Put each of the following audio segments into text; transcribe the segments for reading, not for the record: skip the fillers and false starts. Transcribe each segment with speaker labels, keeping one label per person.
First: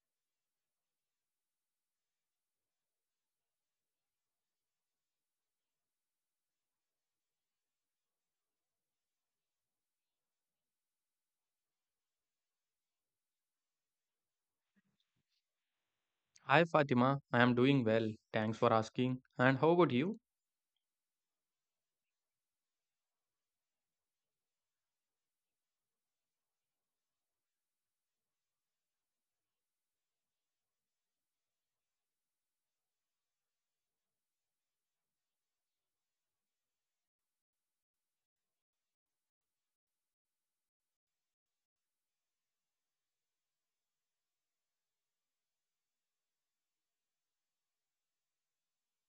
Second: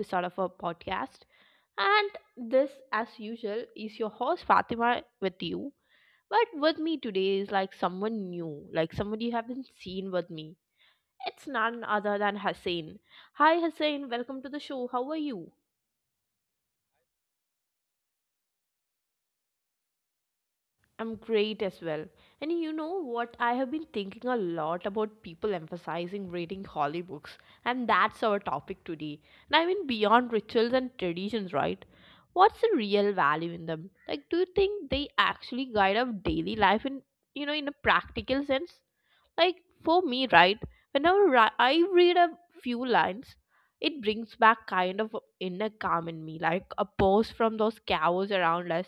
Speaker 1: episode of our podcast. And this, as usual, is your host Fatima with you. But with me today is like someone new, like somebody you haven't seen with me. It's none other than Hussein. Hi, Hussein, welcome to the show. How are you?
Speaker 2: Hi Fatima, I am doing well. Thanks for asking. And how about you?
Speaker 1: I'm great as well. And you know what? I have been thinking a lot about people emphasizing reading holy books, and that's our topic today. And I mean, beyond rituals and traditions, right? What's the real value in them? Like, do you think they actually guide our daily life in, in a practical sense? Like, for me, right? I read a few lines, it brings back kind of a inner calm in me, like a pause from those chaos around us.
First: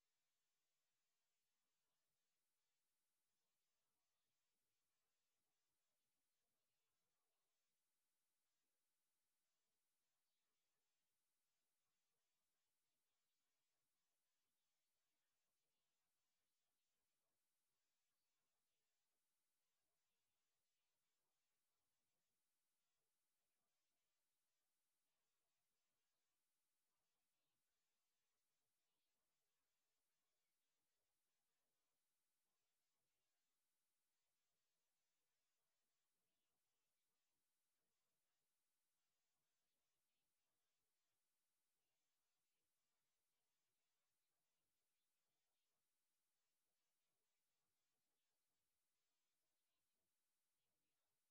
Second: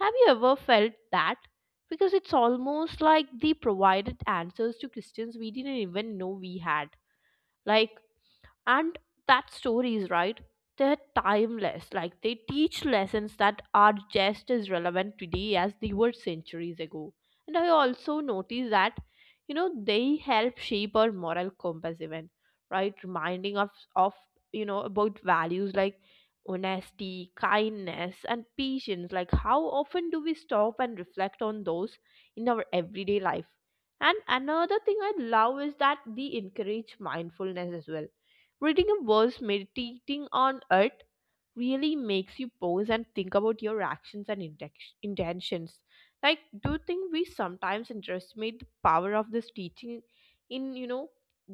Speaker 1: Have you ever felt that? Because it's almost like they provided answers to questions we didn't even know we had. Like, and that stories, right, they're timeless, like they teach lessons that are just as relevant today as they were centuries ago. And I also notice that, you know, they help shape our moral compass even, right, reminding us of, you know, about values like honesty, kindness and patience. Like how often do we stop and reflect on those in our everyday life? And another thing I love is that they encourage mindfulness as well. Reading a verse, meditating on it really makes you pause and think about your actions and intentions. Like, do you think we sometimes underestimate the power of this teaching in,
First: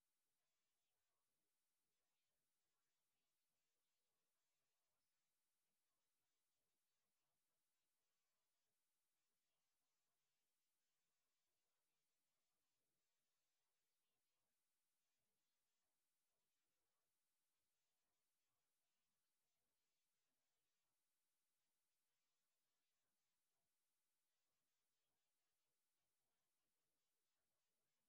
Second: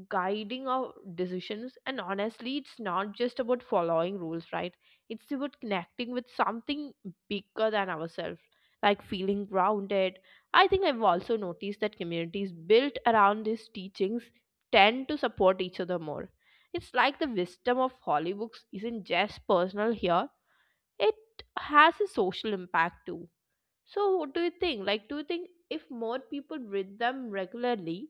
Speaker 1: guiding our decisions? And honestly, it's not just about following rules, right? It's about connecting with something bigger than ourselves, like feeling grounded. I think I've also noticed that communities built around these teachings tend to support each other more. It's like the wisdom of Hollywood isn't just personal here, it has a social impact too. So, what do you think? Like, do you think if more people read them regularly,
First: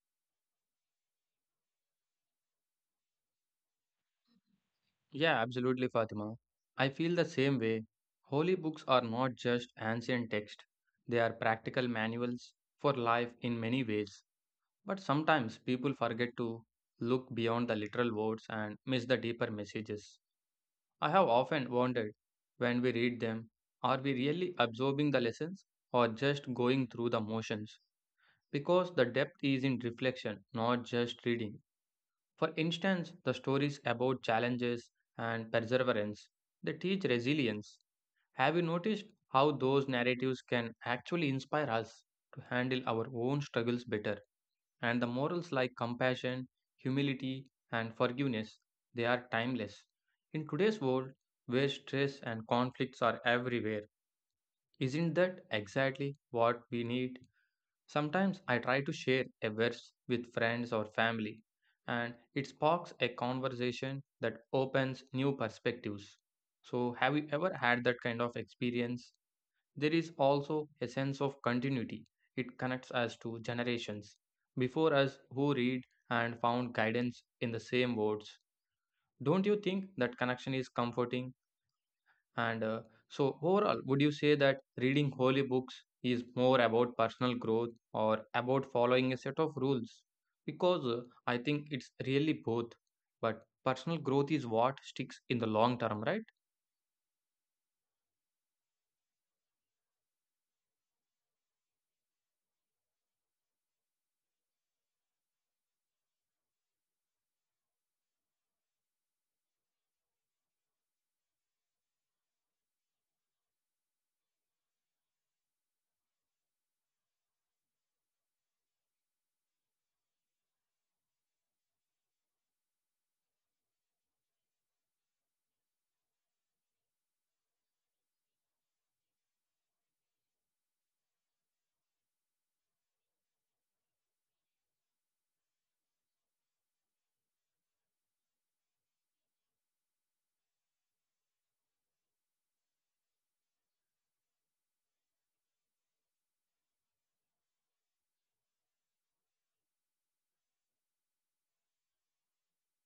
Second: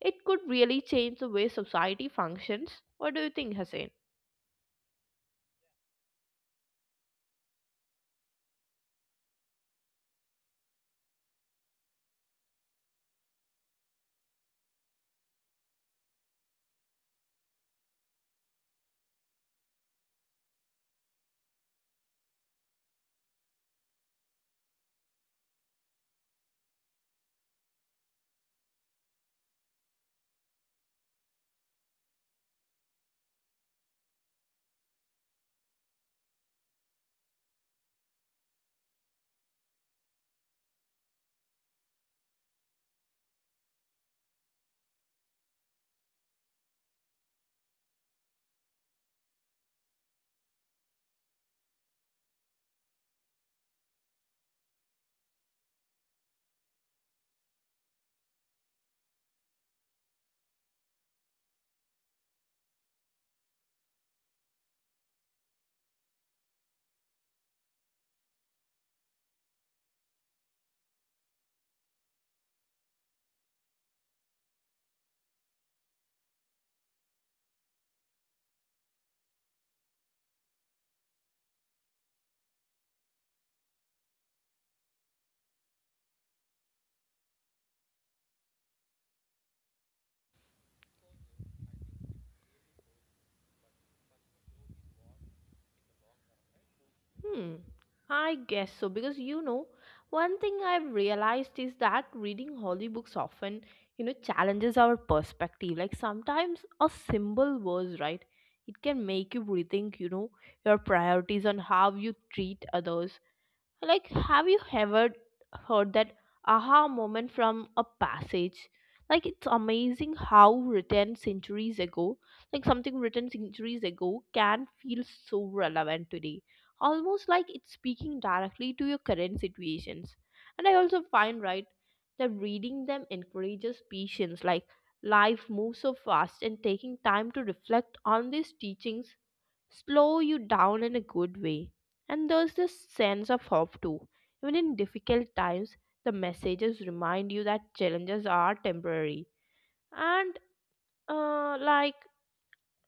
Speaker 1: it could really change the way society functions? What do you think, Hussein?
Speaker 2: Yeah, absolutely, Fatima. I feel the same way. Holy books are not just ancient texts, they are practical manuals for life in many ways. But sometimes people forget to look beyond the literal words and miss the deeper messages. I have often wondered when we read them, are we really absorbing the lessons or just going through the motions? Because the depth is in reflection, not just reading. For instance, the stories about challenges and perseverance, they teach resilience. Have you noticed how those narratives can actually inspire us to handle our own struggles better? And the morals like compassion, humility, and forgiveness, they are timeless. In today's world, where stress and conflicts are everywhere, isn't that exactly what we need? Sometimes I try to share a verse with friends or family, and it sparks a conversation that opens new perspectives. So, have you ever had that kind of experience? There is also a sense of continuity, it connects us to generations before us who read and found guidance in the same words. Don't you think that connection is comforting? And so, overall, would you say that reading holy books is more about personal growth or about following a set of rules? Because I think it's really both. But personal growth is what sticks in the long term, right?
Speaker 1: Hmm, I guess so, because you know, one thing I've realized is that reading holy books often, you know, challenges our perspective. Like sometimes a simple verse, right? It can make you rethink, you know, your priorities on how you treat others. Like, have you ever heard that aha moment from a passage? Like, it's amazing how written centuries ago, like something written centuries ago, can feel so relevant today. Almost like it's speaking directly to your current situations. And I also find, right, that reading them encourages patience. Like, life moves so fast, and taking time to reflect on these teachings slow you down in a good way. And there's this sense of hope too. Even in difficult times, the messages remind you that challenges are temporary. And, like,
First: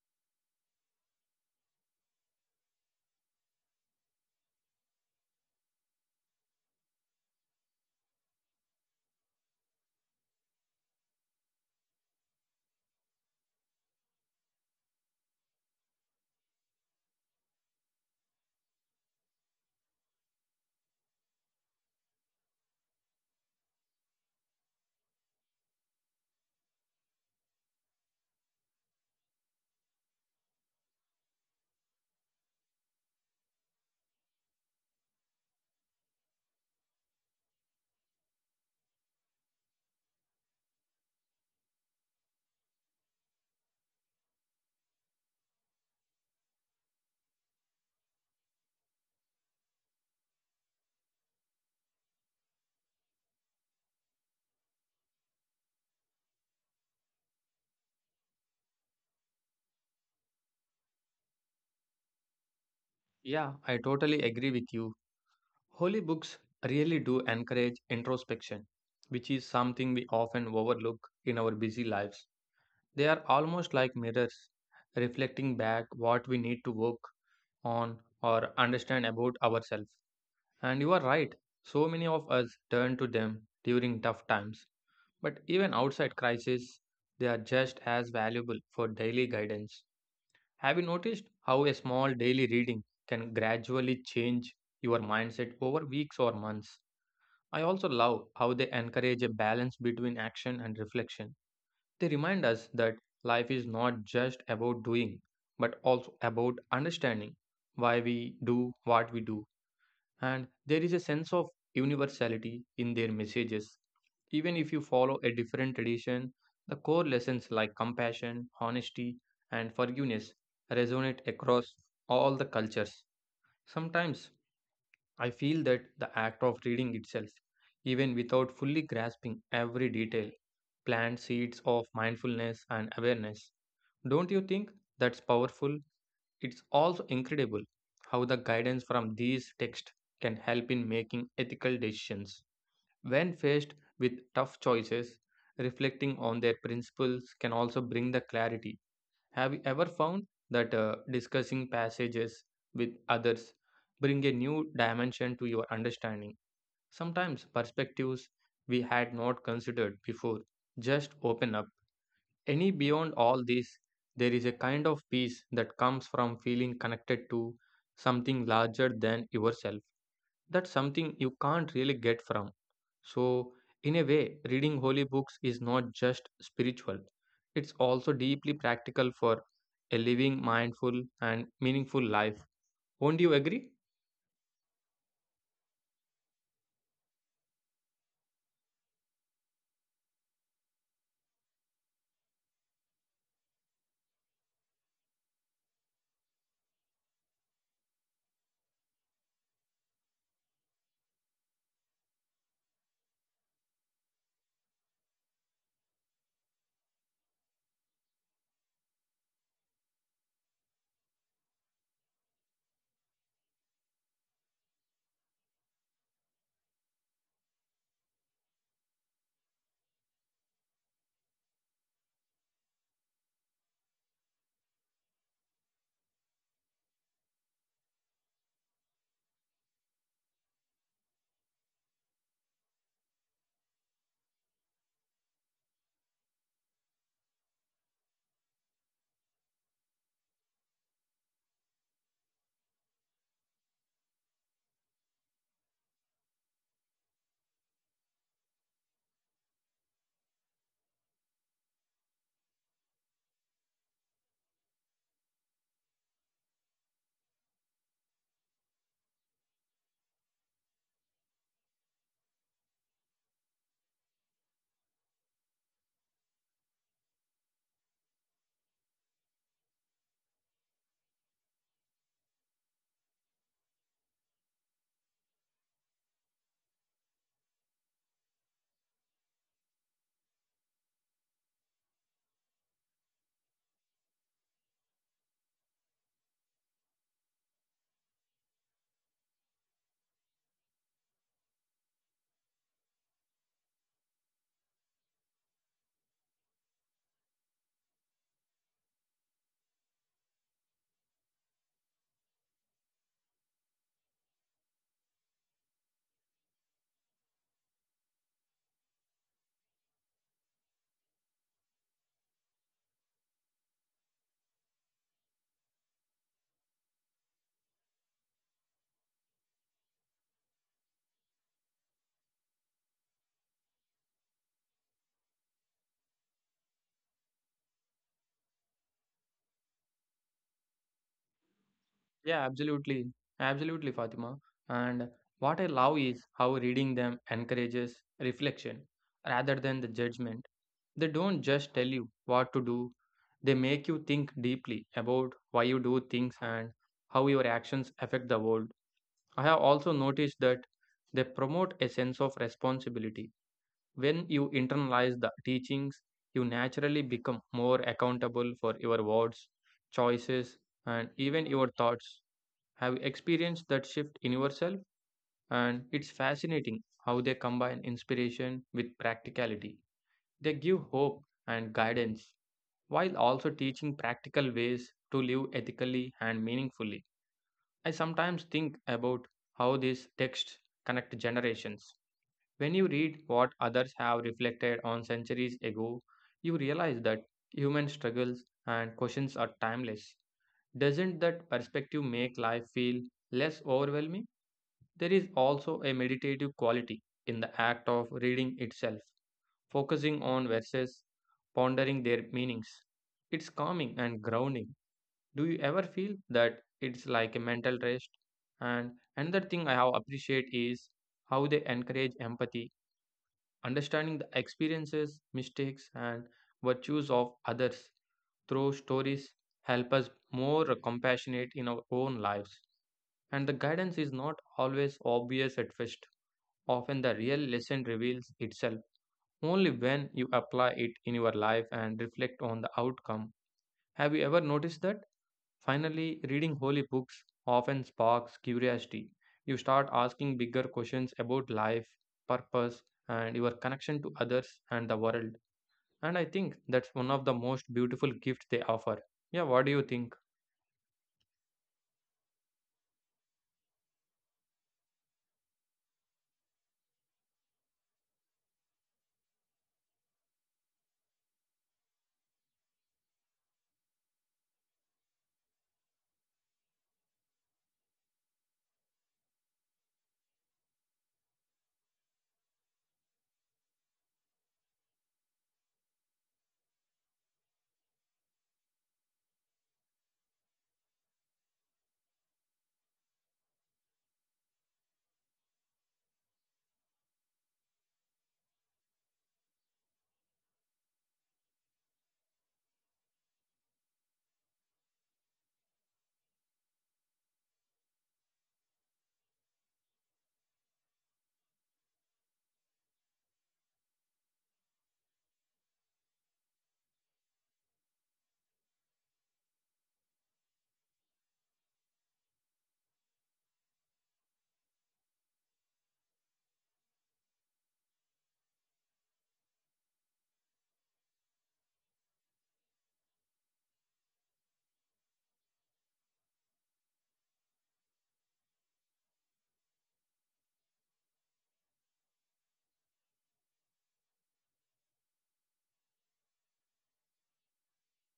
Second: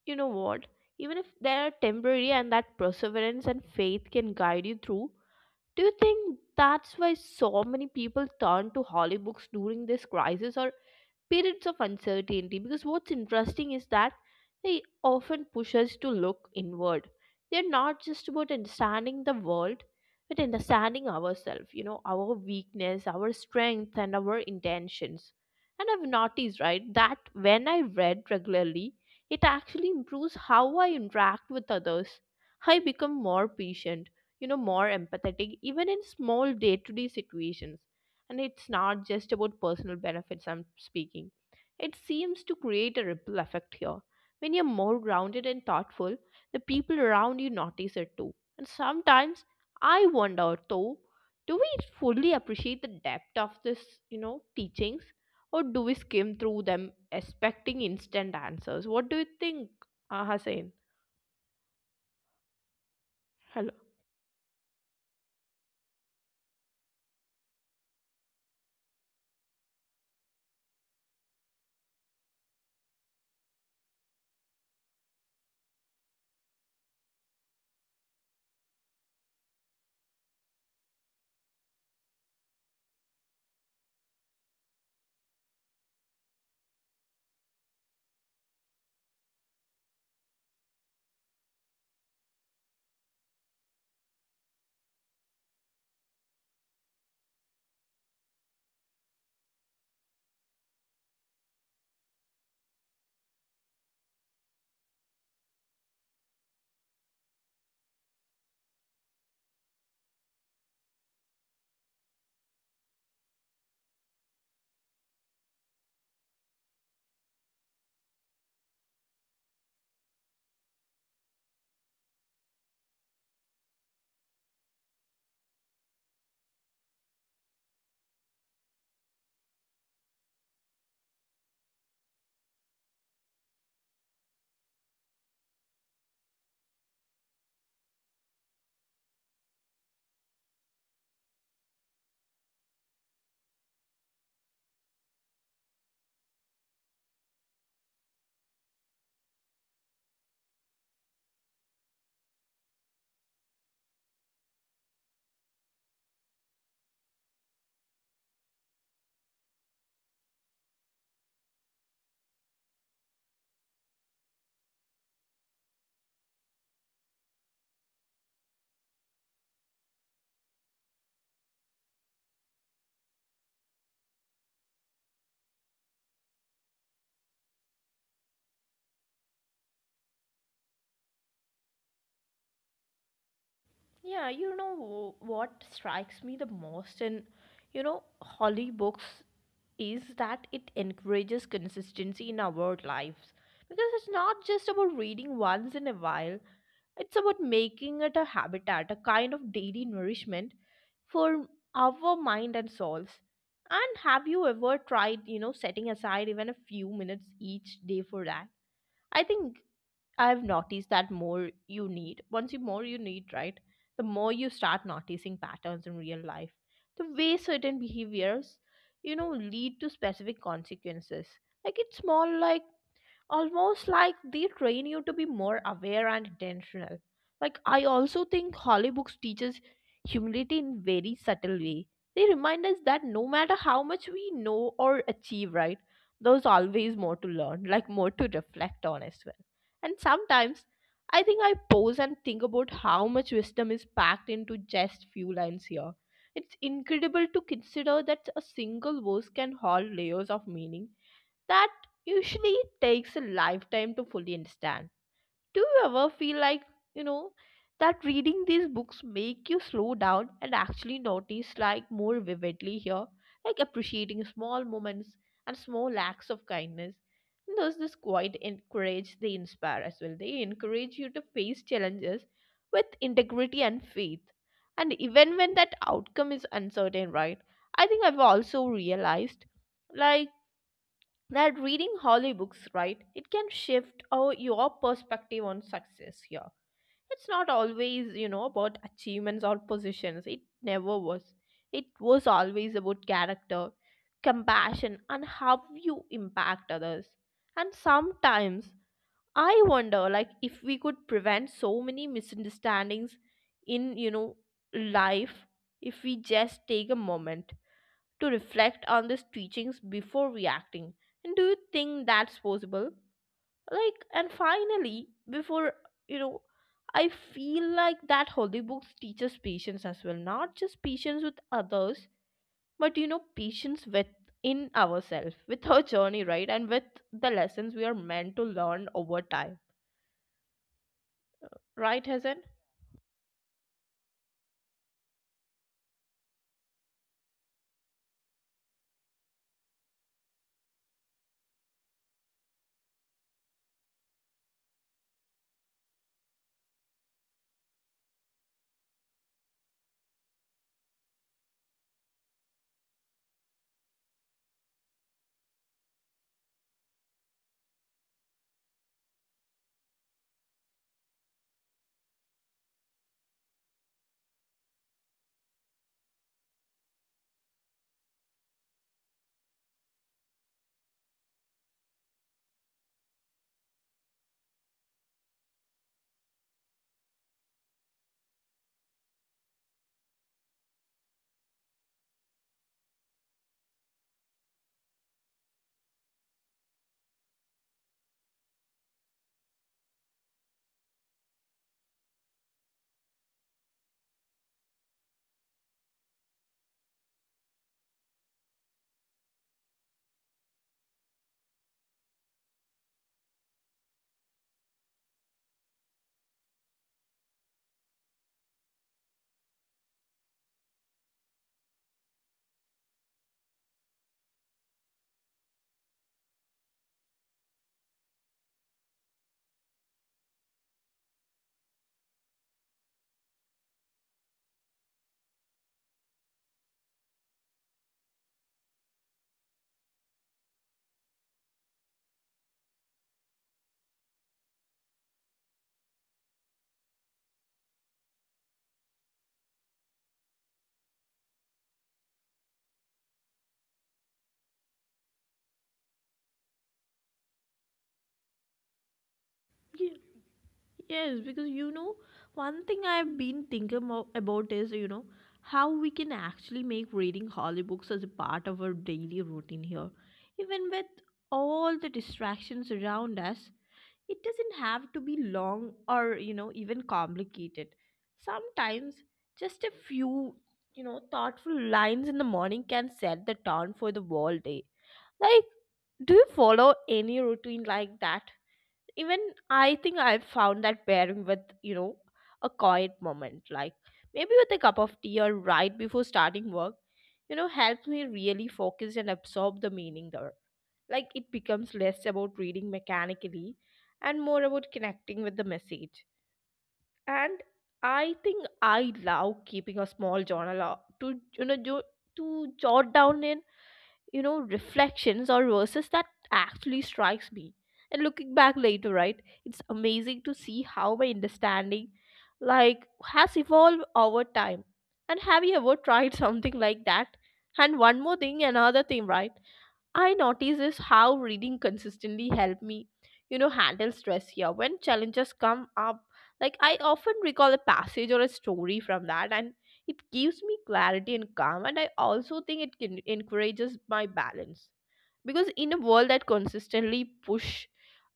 Speaker 1: you know what? Even if they're temporary, and that perseverance and faith can guide you through, do you think that's why so many people turn to holy books during this crisis or periods of uncertainty? Because what's interesting is that they often push us to look inward. They're not just about understanding the world but understanding ourselves, you know, our weakness, our strength and our intentions. And I've noticed, right, that when I read regularly, it actually improves how I interact with others. I become more patient, you know, more empathetic even in small day-to-day situations. And it's not just about personal benefits I'm speaking. It seems to create a ripple effect here. When you're more grounded and thoughtful, the people around you notice it too. And sometimes I wonder though, do we fully appreciate the depth of this, you know, teachings? Or do we skim through them expecting instant answers? What do you think, Hussein?
Speaker 2: Yeah,
Speaker 1: Hello.
Speaker 2: I totally agree with you. Holy books really do encourage introspection, which is something we often overlook in our busy lives. They are almost like mirrors, reflecting back what we need to work on or understand about ourselves. And you are right, so many of us turn to them during tough times. But even outside crisis, they are just as valuable for daily guidance. Have you noticed how a small daily reading can gradually change your mindset over weeks or months? I also love how they encourage a balance between action and reflection. They remind us that life is not just about doing, but also about understanding why we do what we do. And there is a sense of universality in their messages. Even if you follow a different tradition, the core lessons like compassion, honesty, and forgiveness resonate across all the cultures. Sometimes I feel that the act of reading itself, even without fully grasping every detail, plants seeds of mindfulness and awareness. Don't you think that's powerful? It's also incredible how the guidance from these texts can help in making ethical decisions. When faced with tough choices, reflecting on their principles can also bring the clarity. Have you ever found that discussing passages with others bring a new dimension to your understanding? Sometimes perspectives we had not considered before just open up. Any beyond all this, there is a kind of peace that comes from feeling connected to something larger than yourself, that's something you can't really get from. So in a way, reading holy books is not just spiritual, it's also deeply practical for a living mindful and meaningful life. Won't you agree?
Speaker 1: Yeah, you know, what strikes me the most in, you know, Holly books is that it encourages consistency in our lives, because it's not just about reading once in a while. It's about making it a habitat, a kind of daily nourishment for our mind and souls. And have you ever tried, you know, setting aside even a few minutes each day for that? I think I've noticed that more you need, once you more you need, right? The more you start noticing patterns in real life, the way certain behaviors, you know, lead to specific consequences. Like it's small, like almost like they train you to be more aware and intentional. Like I also think Holly Books teaches humility in very subtle way. They remind us that no matter how much we know or achieve, right, there's always more to learn, like more to reflect on as well. And sometimes I think I pause and think about how much wisdom is packed into just few lines here. It's incredible to consider that a single verse can hold layers of meaning that usually takes a lifetime to fully understand. Do you ever feel like, you know, that reading these books make you slow down and actually notice like more vividly here, like appreciating small moments and small acts of kindness? And there's this quite encourage they inspire as well. They encourage you to face challenges with integrity and faith. And even when that outcome is uncertain, right? I think I've also realized like that reading Holly books, right, it can shift our, your perspective on success here. It's not always, you know, about achievements or positions. It never was. It was always about character, compassion, and how you impact others. And sometimes I wonder, like, if we could prevent so many misunderstandings in, life, if we just take a moment to reflect on these teachings before reacting. And do you think that's possible? Like, and finally, before you know, I feel like that holy books teaches patience as well, not just patience with others, but you know, patience within ourselves, with our journey, right? And with the lessons we are meant to learn over time. Right,
Speaker 2: Yeah,
Speaker 1: Hasan?
Speaker 2: absolutely, absolutely, Fatima. And what I love is how reading them encourages reflection rather than the judgment. They don't just tell you what to do, they make you think deeply about why you do things and how your actions affect the world. I have also noticed that they promote a sense of responsibility. When you internalize the teachings, you naturally become more accountable for your words, choices, and even your thoughts. Have you experienced that shift in yourself? And it's fascinating how they combine inspiration with practicality. They give hope and guidance while also teaching practical ways to live ethically and meaningfully. I sometimes think about how these texts connect generations. When you read what others have reflected on centuries ago, you realize that human struggles and questions are timeless. Doesn't that perspective make life feel less overwhelming? There is also a meditative quality in the act of reading itself, focusing on verses, pondering their meanings. It's calming and grounding. Do you ever feel that it's like a mental rest? And another thing I have appreciate is how they encourage empathy, understanding the experiences, mistakes, and virtues of others through stories help us more compassionate in our own lives. And the guidance is not always obvious at first. Often the real lesson reveals itself only when you apply it in your life and reflect on the outcome. Have you ever noticed that? Finally, reading holy books often sparks curiosity. You start asking bigger questions about life, purpose, and your connection to others and the world. And I think that's one of the most beautiful gifts they offer. Yeah, what do you think?
Speaker 1: Yes, because you know, one thing I've been thinking about is, you know, how we can actually make reading holy books as a part of our daily routine here. Even with all the distractions around us, it doesn't have to be long or, you know, even complicated. Sometimes just a few, you know, thoughtful lines in the morning can set the tone for the whole day. Like, do you follow any routine like that? Even I think I've found that pairing with, you know, a quiet moment, like maybe with a cup of tea or right before starting work, you know, helps me really focus and absorb the meaning there. Like it becomes less about reading mechanically and more about connecting with the message. And I think I love keeping a small journal to, you know, to jot down in, you know, reflections or verses that actually strikes me. And looking back later, right, it's amazing to see how my understanding, like, has evolved over time. And have you ever tried something like that? And one more thing, another thing, right, I notice is how reading consistently helped me, you know, handle stress here. When challenges come up, like I often recall a passage or a story from that, and it gives me clarity and calm. And I also think it can encourages my balance, because in a world that consistently push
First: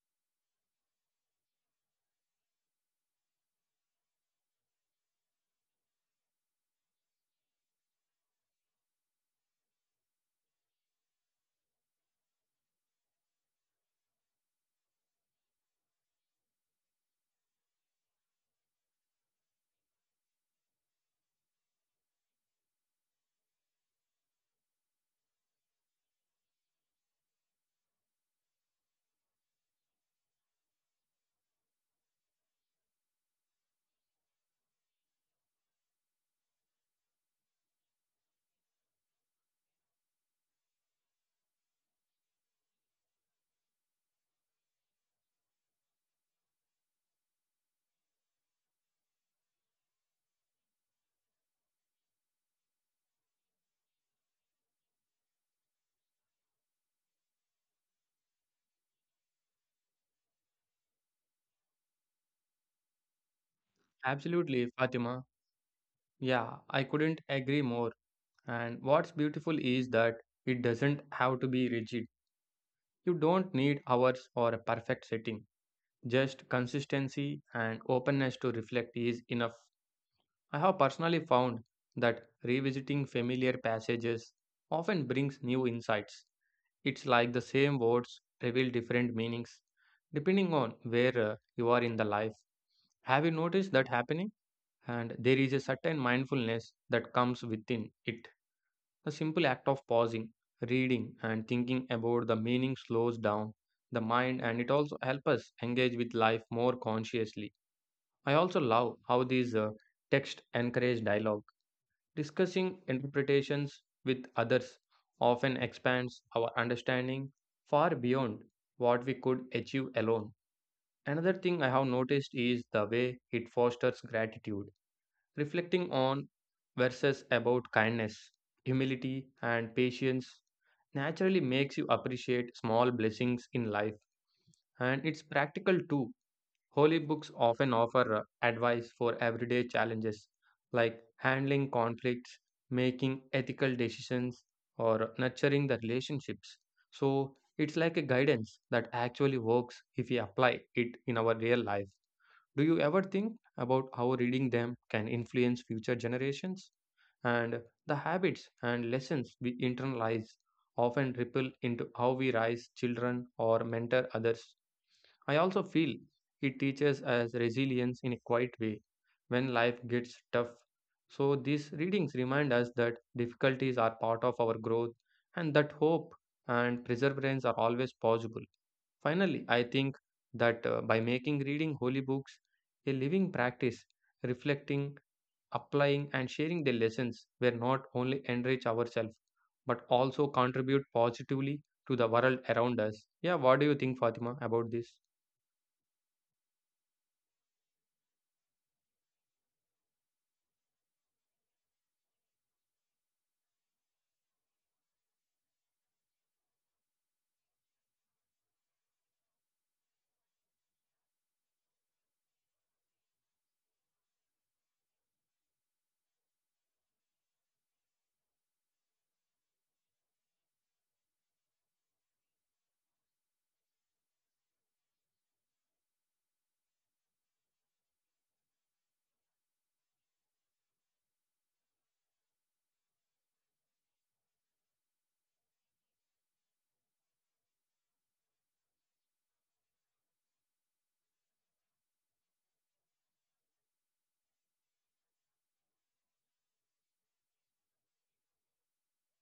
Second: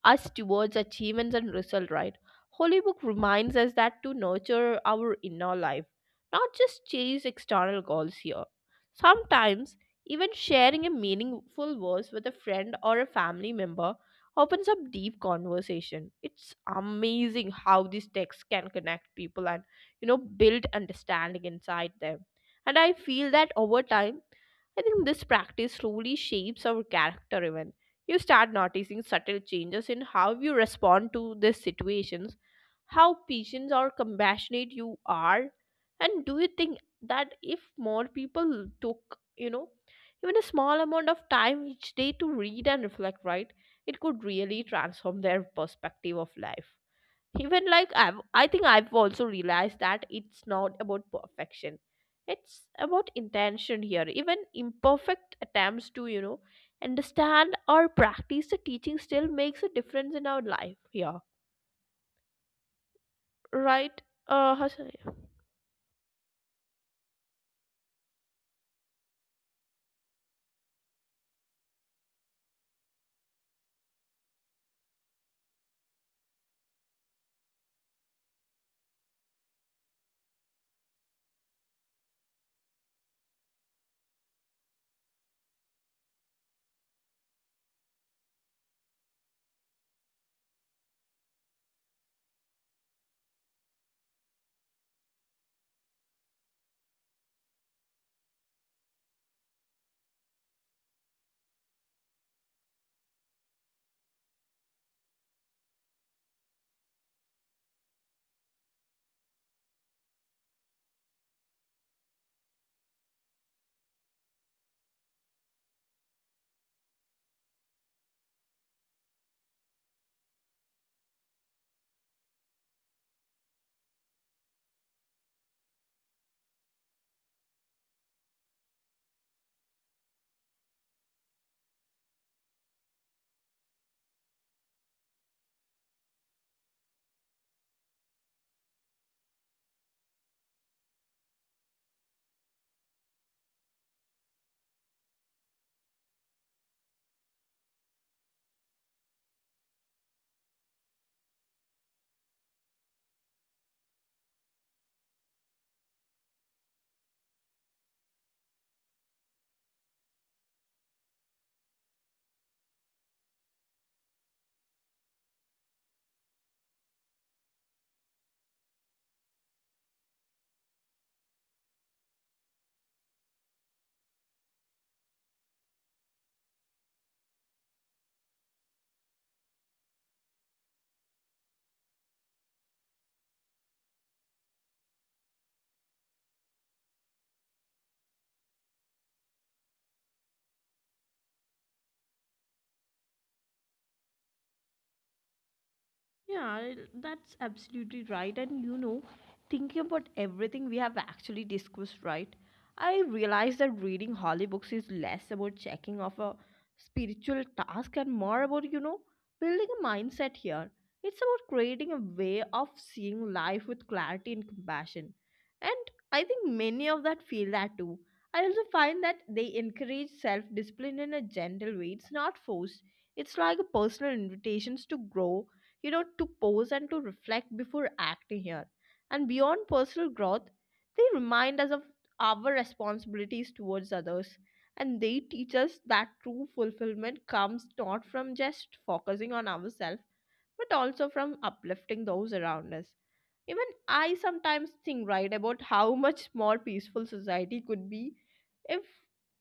Speaker 1: us towards achievements and result, right, holy book reminds us that to nurture our inner life, not just chase external goals here. Sometimes even sharing a meaningful verse with a friend or a family member opens up deep conversation. It's amazing how these texts can connect people and, you know, build understanding inside them. And I feel that over time, I think this practice slowly shapes our character even. You start noticing subtle changes in how you respond to these situations, how patient or compassionate you are, and do you think that if more people took, you know, even a small amount of time each day to read and reflect, right, it could really transform their perspective of life? Even like I think I've also realized that it's not about perfection, it's about intention here. Even imperfect attempts to, you know, understand or practice the teaching still makes a difference in our life here, right?
Speaker 2: Absolutely,
Speaker 1: Hassan?
Speaker 2: Fatima. Yeah, I couldn't agree more. And what's beautiful is that it doesn't have to be rigid. You don't need hours or a perfect setting. Just consistency and openness to reflect is enough. I have personally found that revisiting familiar passages often brings new insights. It's like the same words reveal different meanings depending on where you are in the life. Have you noticed that happening? And there is a certain mindfulness that comes within it. The simple act of pausing, reading, and thinking about the meaning slows down the mind and it also helps us engage with life more consciously. I also love how these texts encourage dialogue. Discussing interpretations with others often expands our understanding far beyond what we could achieve alone. Another thing I have noticed is the way it fosters gratitude. Reflecting on verses about kindness, humility, and patience naturally makes you appreciate small blessings in life, and it's practical too. Holy books often offer advice for everyday challenges like handling conflicts, making ethical decisions, or nurturing the relationships. So it's like a guidance that actually works if we apply it in our real life. Do you ever think about how reading them can influence future generations? And the habits and lessons we internalize often ripple into how we raise children or mentor others. I also feel it teaches us resilience in a quiet way when life gets tough. So, these readings remind us that difficulties are part of our growth and that hope and perseverance are always possible. Finally, I think that by making reading holy books a living practice, reflecting, applying, and sharing the lessons, we not only enrich ourselves but also contribute positively to the world around us. Yeah, what do you think, Fatima, about this?
Speaker 1: Yeah, that's absolutely right. And you know, thinking about everything we have actually discussed, right? I realize that reading holy books is less about checking off a spiritual task and more about, you know, building a mindset here. It's about creating a way of seeing life with clarity and compassion. And I think many of that feel that too. I also find that they encourage self discipline in a gentle way. It's not forced, it's like a personal invitation to grow, you know, to pause and to reflect before acting here. And beyond personal growth, they remind us of our responsibilities towards others. And they teach us that true fulfillment comes not from just focusing on ourselves, but also from uplifting those around us. Even I sometimes think, right, about how much more peaceful society could be if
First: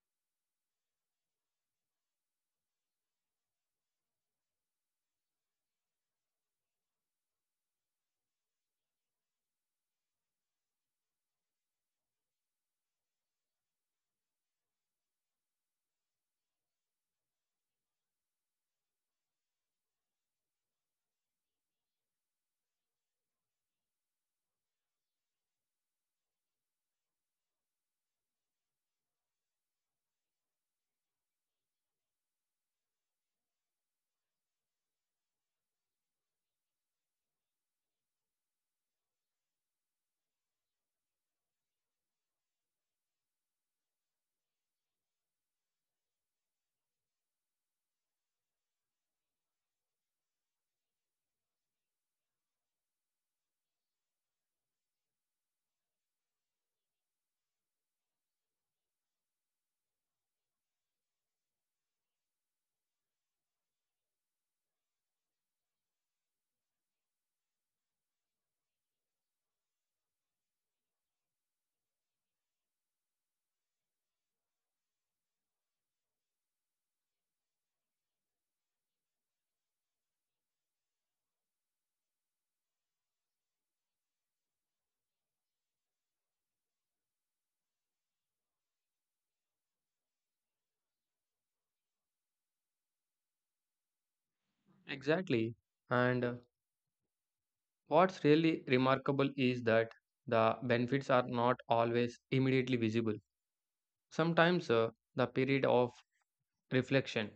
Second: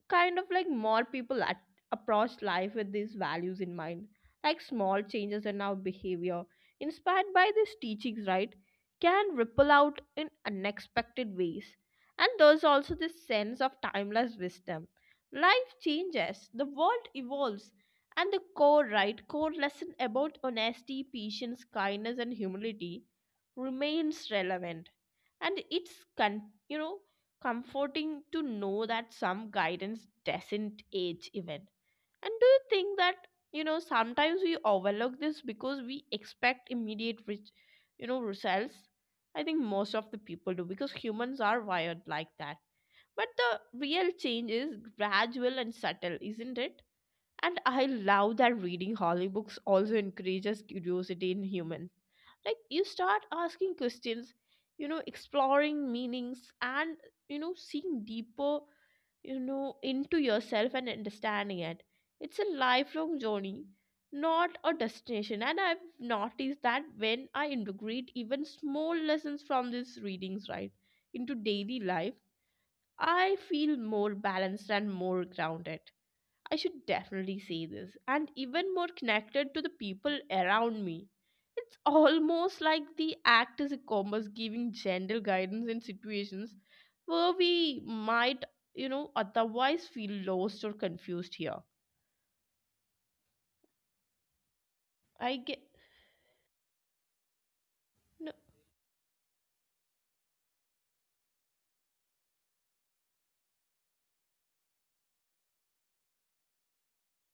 Speaker 1: kind of like more people at- approach life with these values in mind, like small changes in our behavior, inspired by these teachings, right, can ripple out in unexpected ways. And there's also this sense of timeless wisdom. Life changes, the world evolves, and the core, right, core lesson about honesty, patience, kindness, and humility remains relevant, and it's you know comforting to know that some guidance doesn't age even. And do you think that sometimes we overlook this because we expect immediate rich you know results? I think most of the people do because humans are wired like that, but the real change is gradual and subtle, isn't it? And I love that reading holy books also encourages curiosity in human. Like, you start asking questions, exploring meanings, and seeing deeper, into yourself and understanding it. It's a lifelong journey, not a destination. And I've noticed that when I integrate even small lessons from these readings, right, into daily life, I feel more balanced and more grounded. I should definitely say this, and even more connected to the people around me. It's almost like the act is a compass giving gentle guidance in situations where we might, otherwise feel lost or confused here. I
Speaker 2: Exactly.
Speaker 1: get,
Speaker 2: And what's
Speaker 1: no,
Speaker 2: really remarkable is that the benefits are not always immediately visible. Sometimes the period of reflection.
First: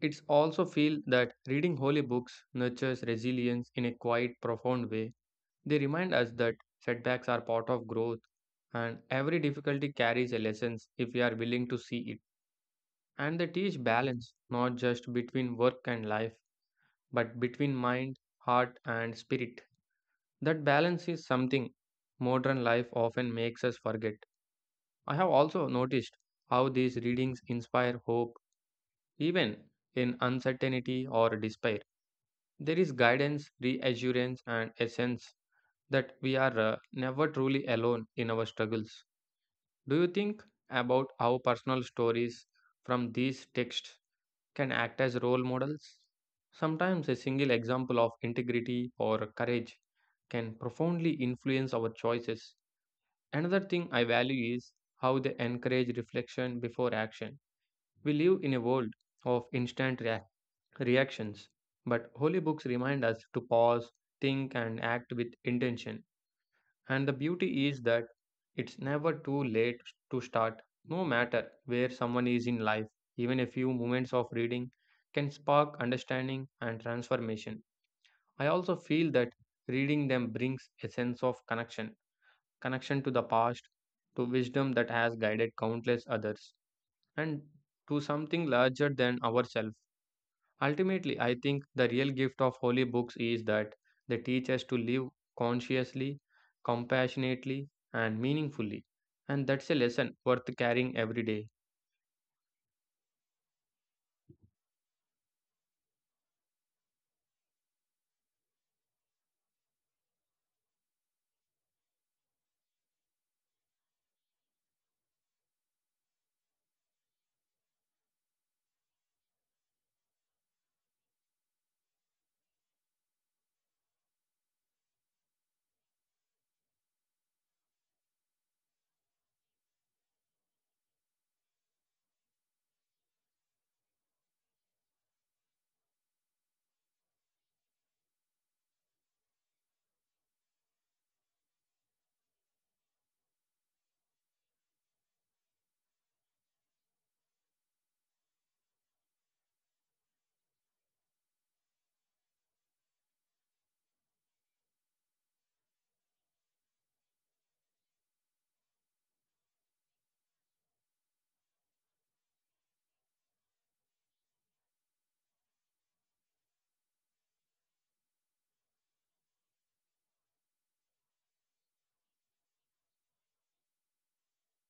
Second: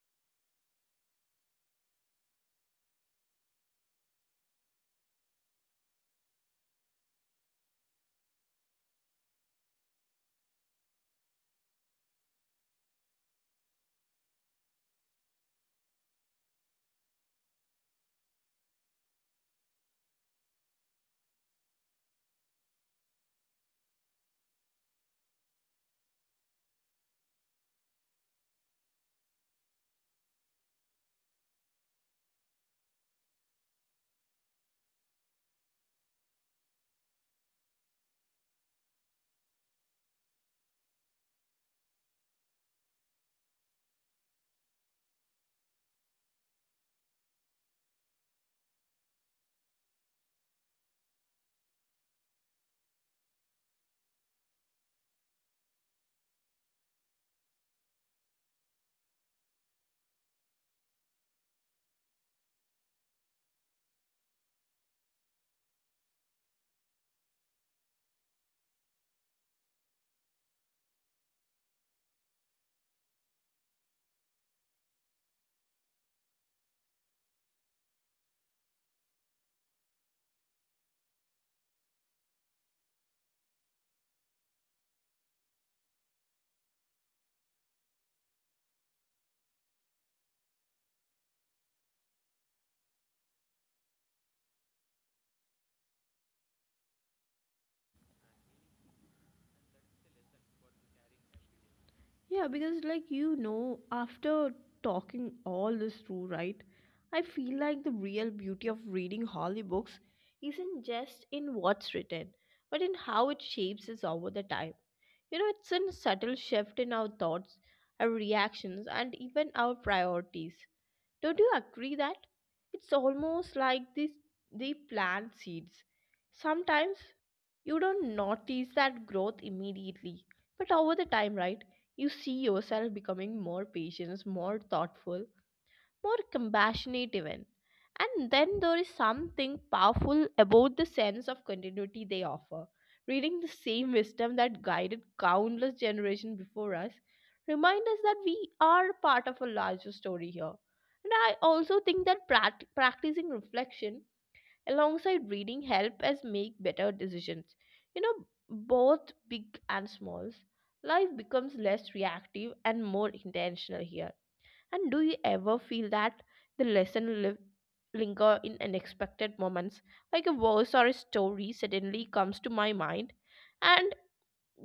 Speaker 2: It's also feel that reading holy books nurtures resilience in a quite profound way. They remind us that setbacks are part of growth and every difficulty carries a lesson if we are willing to see it. And they teach balance not just between work and life, but between mind, heart and spirit. That balance is something modern life often makes us forget. I have also noticed how these readings inspire hope, even in uncertainty or despair. There is guidance, reassurance, and a sense that we are never truly alone in our struggles. Do you think about how personal stories from these texts can act as role models? Sometimes a single example of integrity or courage can profoundly influence our choices. Another thing I value is how they encourage reflection before action. We live in a world of instant reactions, but holy books remind us to pause, think, and act with intention. And the beauty is that it's never too late to start, no matter where someone is in life. Even a few moments of reading can spark understanding and transformation. I also feel that reading them brings a sense of connection, connection to the past, to wisdom that has guided countless others, and to something larger than ourselves. Ultimately, I think the real gift of holy books is that they teach us to live consciously, compassionately, and meaningfully. And that's a lesson worth carrying every day.
Speaker 1: yeah, because after talking all this through, right, I feel like the real beauty of reading Holly books isn't just in what's written, but in how it shapes us over the time. You know, it's a subtle shift in our thoughts, our reactions, and even our priorities. Don't you agree that? It's almost like these they plant seeds. Sometimes you don't notice that growth immediately, but over the time, right? You see yourself becoming more patient, more thoughtful, more compassionate even. And then there is something powerful about the sense of continuity they offer. Reading the same wisdom that guided countless generations before us remind us that we are part of a larger story here. And I also think that practicing reflection alongside reading help us make better decisions. You know, both big and smalls. Life becomes less reactive and more intentional here. And do you ever feel that the linger in unexpected moments, like a verse or a story suddenly comes to my mind and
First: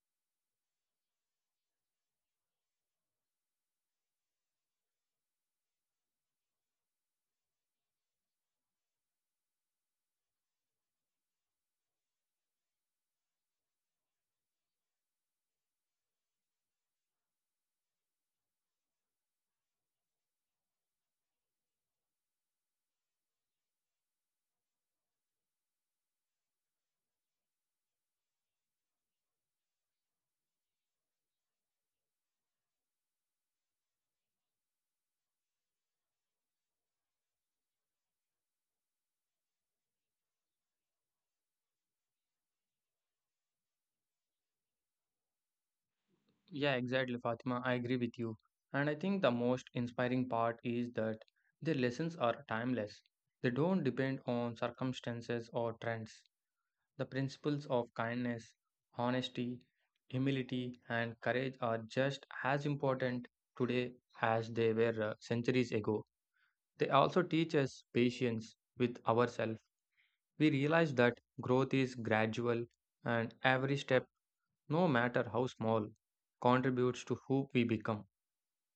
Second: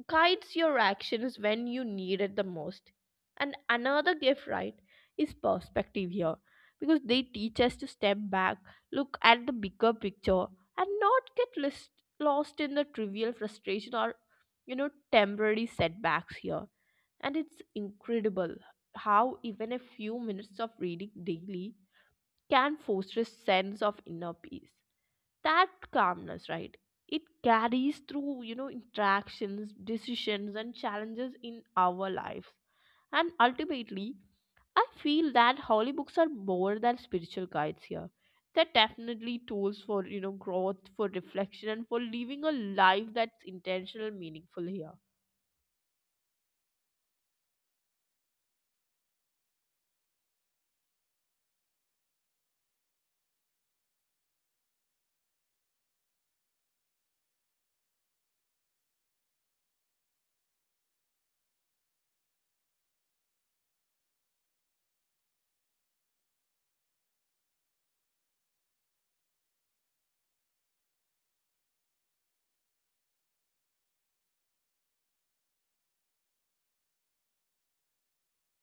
Speaker 1: guides your actions when you need it the most? And another gift, right, is perspective here, because they teach us to step back, look at the bigger picture, and not get lost in the trivial frustration or temporary setbacks here. And it's incredible how even a few minutes of reading daily can foster a sense of inner peace. That calmness, right? It carries through, interactions, decisions, and challenges in our lives. And ultimately, I feel that holy books are more than spiritual guides here. They're definitely tools for, growth, for reflection, and for living a life that's intentional, meaningful here.
Speaker 2: Yeah, exactly, Fatima. I agree with you. And I think the most inspiring part is that their lessons are timeless. They don't depend on circumstances or trends. The principles of kindness, honesty, humility, and courage are just as important today as they were centuries ago. They also teach us patience with ourselves. We realize that growth is gradual and every step, no matter how small, contributes to who we become.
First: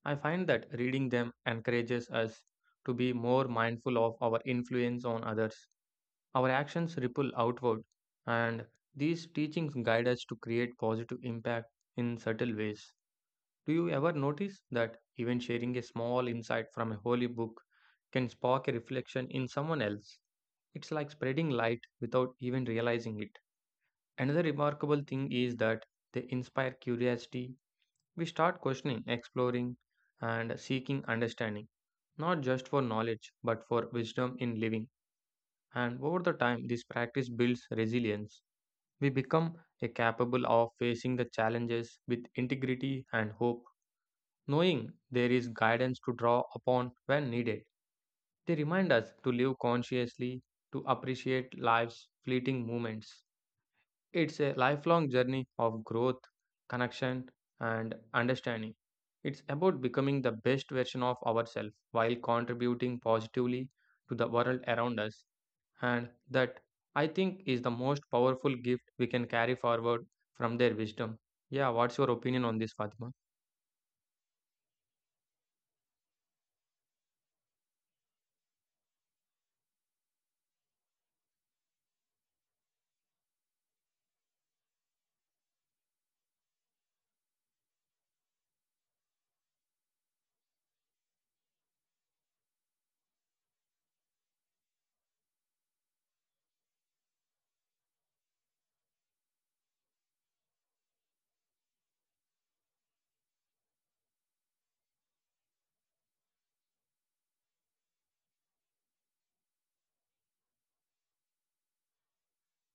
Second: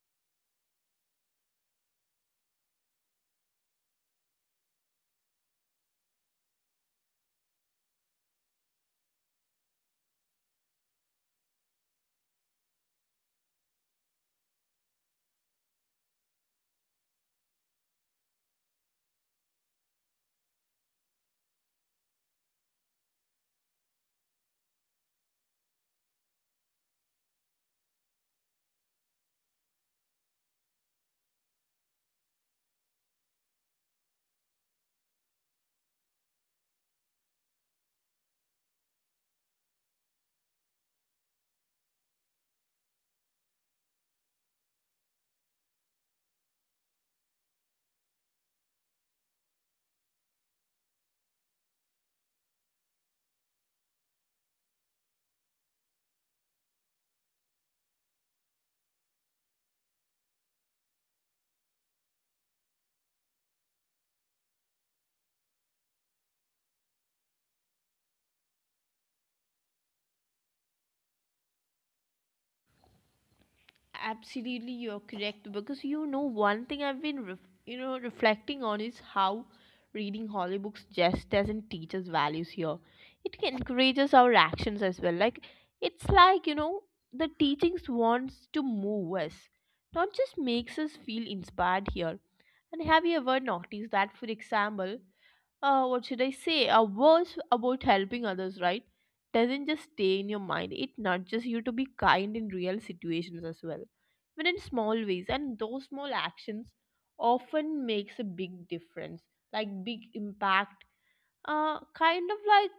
Speaker 2: I find that reading them encourages us to be more mindful of our influence on others. Our actions ripple outward, and these teachings guide us to create positive impact in subtle ways. Do you ever notice that even sharing a small insight from a holy book can spark a reflection in someone else? It's like spreading light without even realizing it. Another remarkable thing is that they inspire curiosity. We start questioning, exploring, and seeking understanding, not just for knowledge, but for wisdom in living. And over the time, this practice builds resilience. We become a capable of facing the challenges with integrity and hope, knowing there is guidance to draw upon when needed. They remind us to live consciously, to appreciate life's fleeting moments. It's a lifelong journey of growth, connection, and understanding. It's about becoming the best version of ourselves while contributing positively to the world around us. And that, I think, is the most powerful gift we can carry forward from their wisdom. Yeah, what's your opinion on this, Fatima?
Speaker 1: Absolutely, you're correct, because one thing I've been reflecting on is how reading holy books just doesn't teach us values here. It can encourages our actions as well. Like, it's like you know the teachings wants to move us, not just makes us feel inspired here. And have you ever noticed that, for example, what should I say? A verse about helping others, right, doesn't just stay in your mind, it nudges you to be kind in real situations as well. But in small ways, and those small actions often makes a big difference, like big impact, uh, kind of like,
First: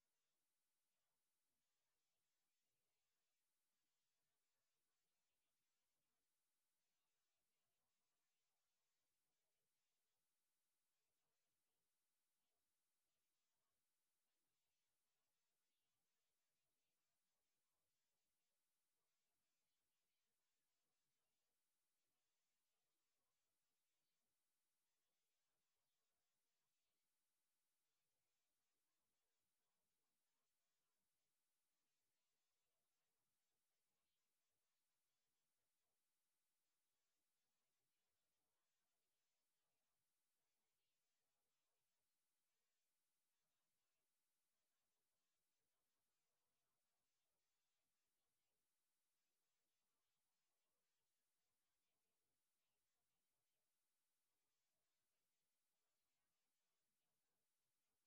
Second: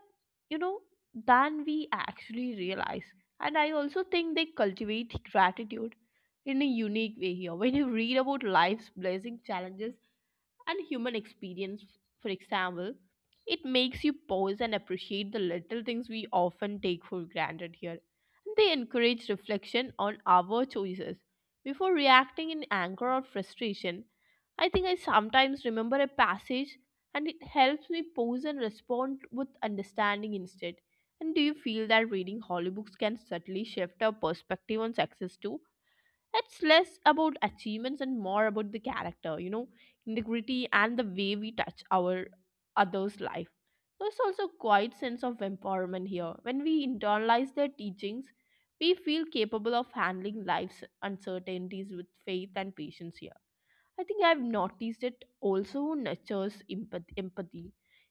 Speaker 1: you know, than we actually realize. And I also think they cultivate gratitude in a unique way here. When you read about life's blessing challenges, and human experience. For example, it makes you pause and appreciate the little things we often take for granted here. They encourage reflection on our choices. Before reacting in anger or frustration, I think I sometimes remember a passage, and it helps me pause and respond with understanding instead. And do you feel that reading holy books can subtly shift our perspective on success too? It's less about achievements and more about the character, integrity, and the way we touch our others life. There's also quite sense of empowerment here. When we internalize their teachings, we feel capable of handling life's uncertainties with faith and patience here. I think I've noticed it also nurtures empathy.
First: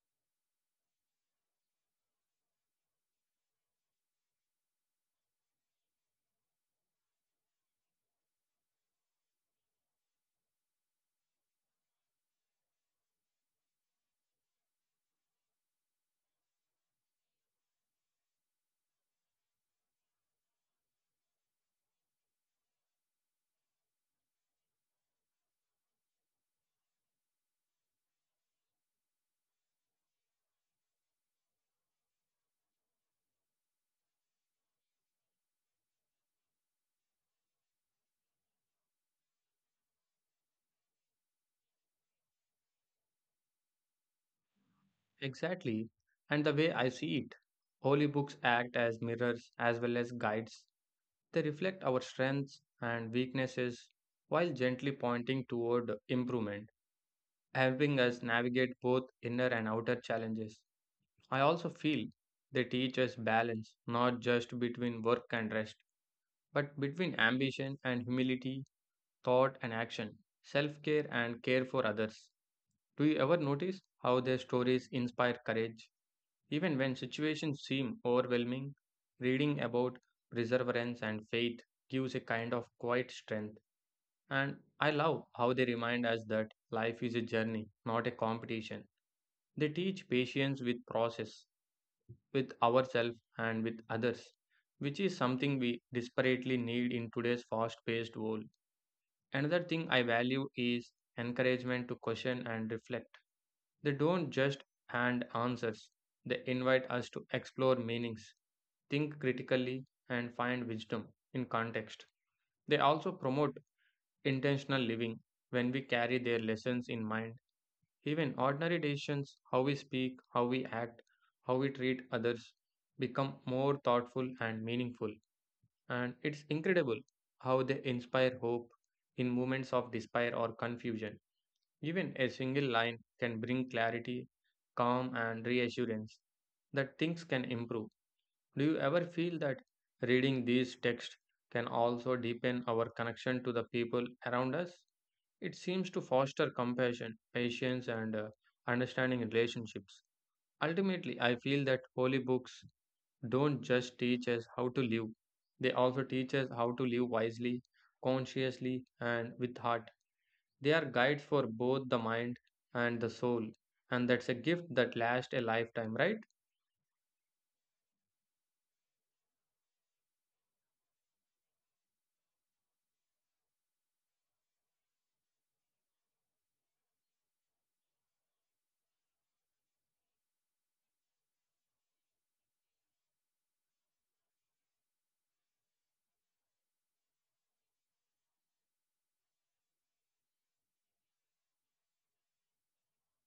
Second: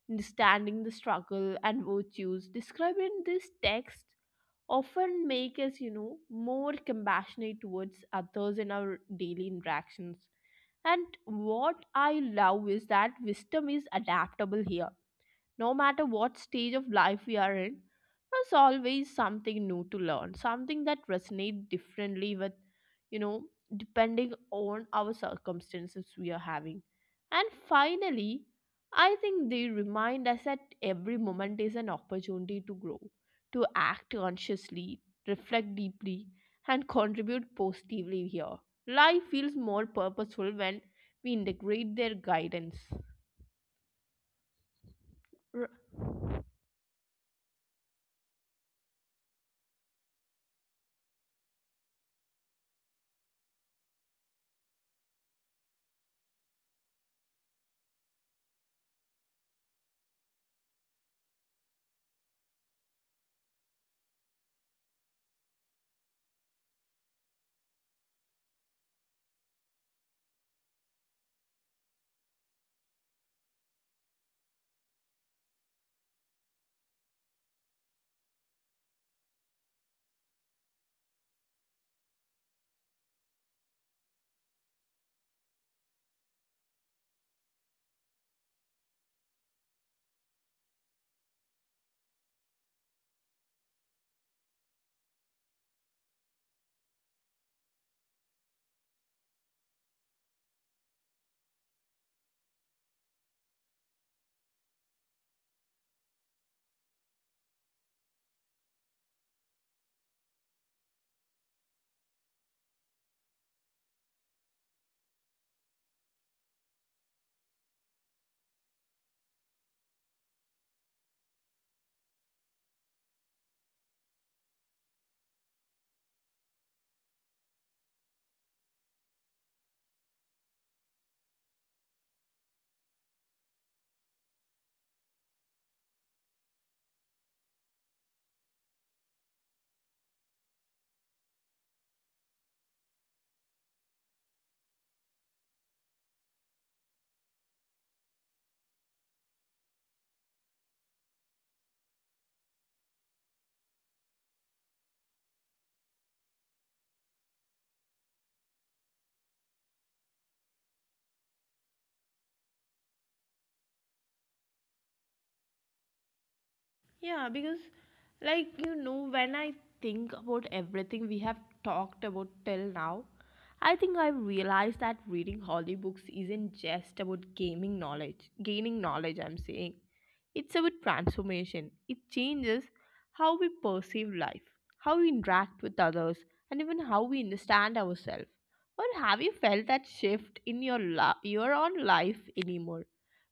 Speaker 1: Understanding the struggle and virtues described in this text often make us, more compassionate towards others in our daily interactions. And what I love is that wisdom is adaptable here. No matter what stage of life we are in, there's always something new to learn, something that resonates differently with, you know, depending on our circumstances we are having. And finally, I think they remind us that every moment is an opportunity to grow, to act consciously, reflect deeply, and contribute positively here. Life feels more purposeful when we integrate their guidance.
Speaker 2: Exactly. And the way I see it, holy books act as mirrors as well as guides. They reflect our strengths and weaknesses while gently pointing toward improvement, helping us navigate both inner and outer challenges. I also feel they teach us balance, not just between work and rest, but between ambition and humility, thought and action, self care and care for others. Do you ever notice how their stories inspire courage? Even when situations seem overwhelming, reading about perseverance and faith gives a kind of quiet strength. And I love how they remind us that life is a journey, not a competition. They teach patience with process, with ourselves and with others, which is something we desperately need in today's fast paced world. Another thing I value is encouragement to question and reflect. They don't just hand answers, they invite us to explore meanings, think critically, and find wisdom in context. They also promote intentional living when we carry their lessons in mind. Even ordinary decisions, how we speak, how we act, how we treat others, become more thoughtful and meaningful. And it's incredible how they inspire hope in moments of despair or confusion. Even a single line can bring clarity, calm, and reassurance that things can improve. Do you ever feel that reading these texts can also deepen our connection to the people around us? It seems to foster compassion, patience, and understanding relationships. Ultimately, I feel that holy books don't just teach us how to live, they also teach us how to live wisely, consciously, and with heart. They are guides for both the mind and the soul, and that's a gift that lasts a lifetime, right?
Speaker 1: Yeah, because when I think about everything we have talked about till now, I think I've realized that reading holy books isn't just about gaining knowledge, I'm saying. It's about transformation. It changes how we perceive life, how we interact with others, and even how we understand ourselves. Or have you felt that shift in your own life anymore?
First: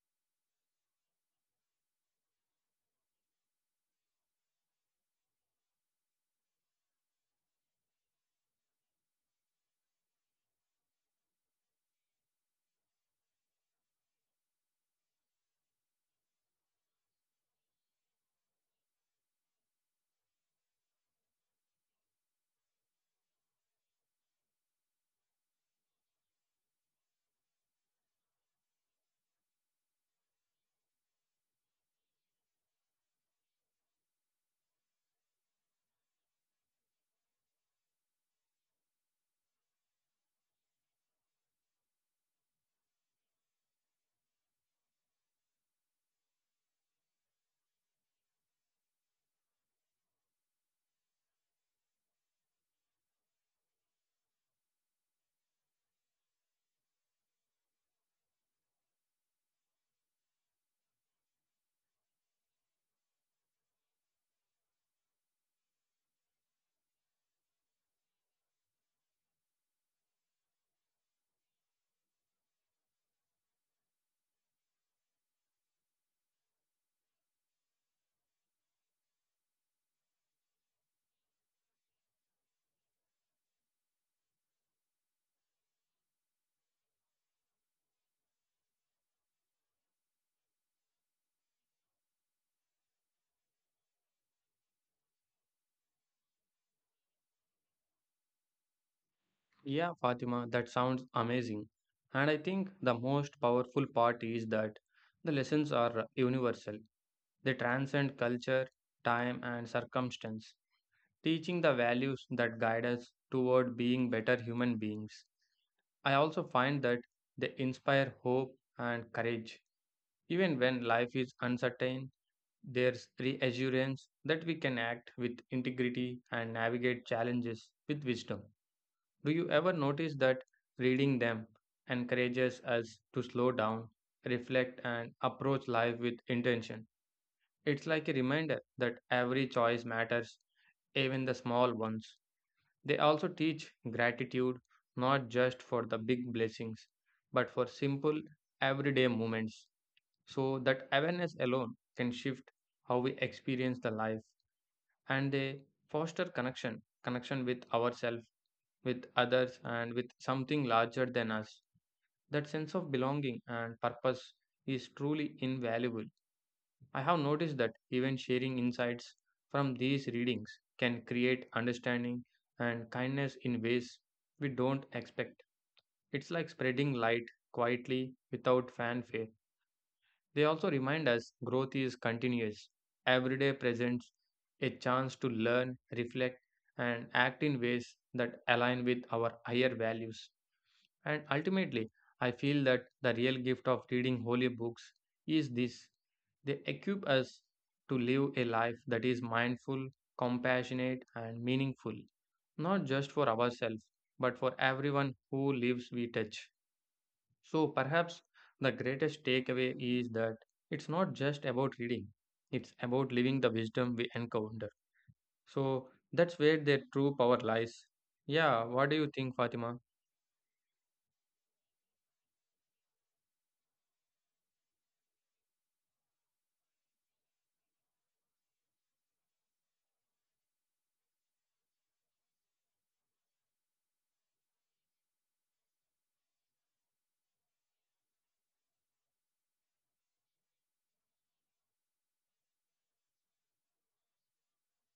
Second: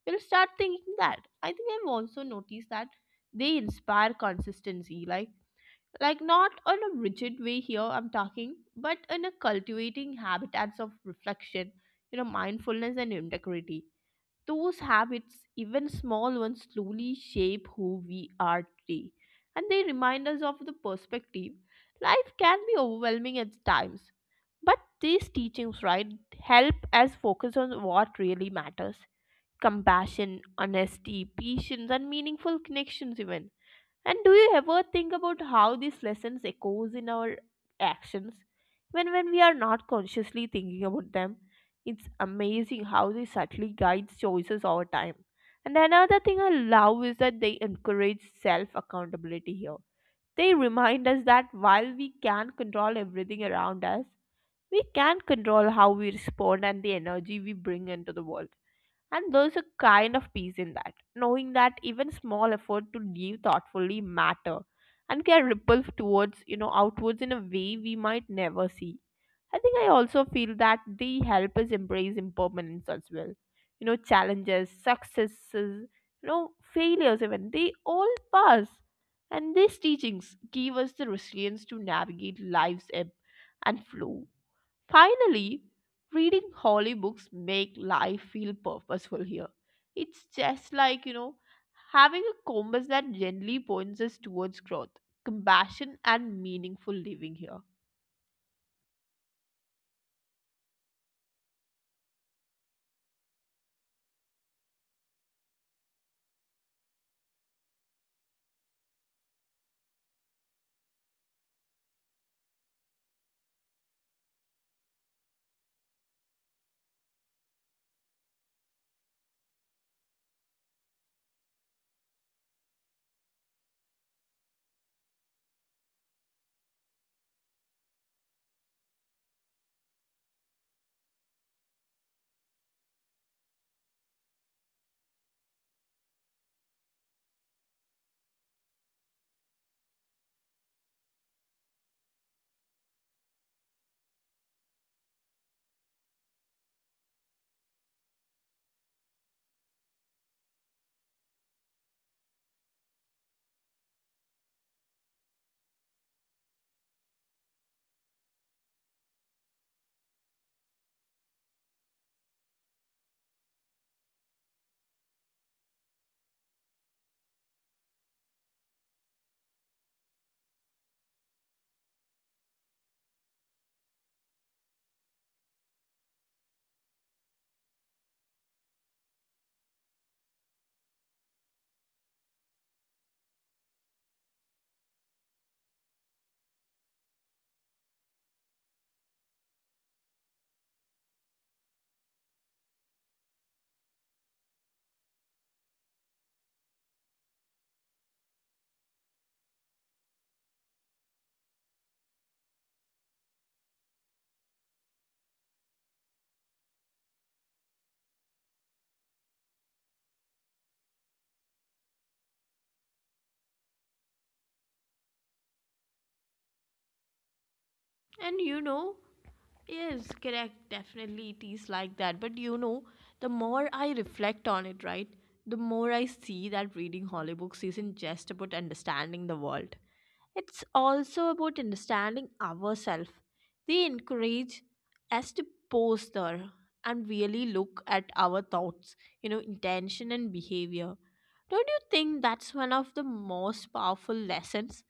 Speaker 1: We'll start thinking that. I think I've also noticed that they inspire consistency, like not on a rigid way here I'm talking, but in a cultivating habitats of reflection, mindfulness, and integrity. Those habits, even small ones, slowly shape who we are today. And they remind us of the perspective. Life can be overwhelming at times, but these teachings, right, help us focus on what really matters: compassion, honesty, patience, and meaningful connections even. And do you ever think about how these lessons echoes in our actions when we are not consciously thinking about them? It's amazing how they subtly guide choices over time. And another thing I love is that they encourage self accountability here. They remind us that while we can't control everything around us, we can control how we respond and the energy we bring into the world. And there's a kind of peace in that, knowing that even small effort to live thoughtfully matter and can ripple towards, outwards in a way we might never see. I think I also feel that they help us embrace impermanence as well. You know, challenges, successes, failures even, they all pass. And these teachings give us the resilience to navigate life's ebb and flow. Finally, reading holy books make life feel purposeful here. It's just like, having a compass that gently points us towards growth, compassion, and meaningful living here.
Speaker 2: Yeah, Fatima, that sounds amazing. And I think the most powerful part is that the lessons are universal. They transcend culture, time, and circumstance, teaching the values that guide us toward being better human beings. I also find that they inspire hope and courage. Even when life is uncertain, there's reassurance that we can act with integrity and navigate challenges with wisdom. Do you ever notice that reading them encourages us to slow down, reflect, and approach life with intention? It's like a reminder that every choice matters, even the small ones. They also teach gratitude, not just for the big blessings, but for simple, everyday moments. So that awareness alone can shift how we experience the life, and they foster connection, connection with ourselves, with others, and with something larger than us. That sense of belonging and purpose is truly invaluable. I have noticed that even sharing insights from these readings can create understanding and kindness in ways we don't expect. It's like spreading light quietly without fanfare. They also remind us growth is continuous. Every day presents a chance to learn, reflect, and act in ways that align with our higher values. And ultimately, I feel that the real gift of reading holy books is this: they equip us to live a life that is mindful, compassionate, and meaningful, not just for ourselves, but for everyone who lives we touch. So perhaps the greatest takeaway is that it's not just about reading, it's about living the wisdom we encounter. So that's where their true power lies.
Speaker 1: And
Speaker 2: Yeah,
Speaker 1: you
Speaker 2: what do
Speaker 1: know,
Speaker 2: you think, Fatima?
Speaker 1: Yes, correct. Definitely, it is like that. But the more I reflect on it, right, the more I see that reading holy books isn't just about understanding the world. It's also about understanding ourselves. They encourage us to pause there and really look at our thoughts, intention, and behavior. Don't you think that's one of the most powerful lessons?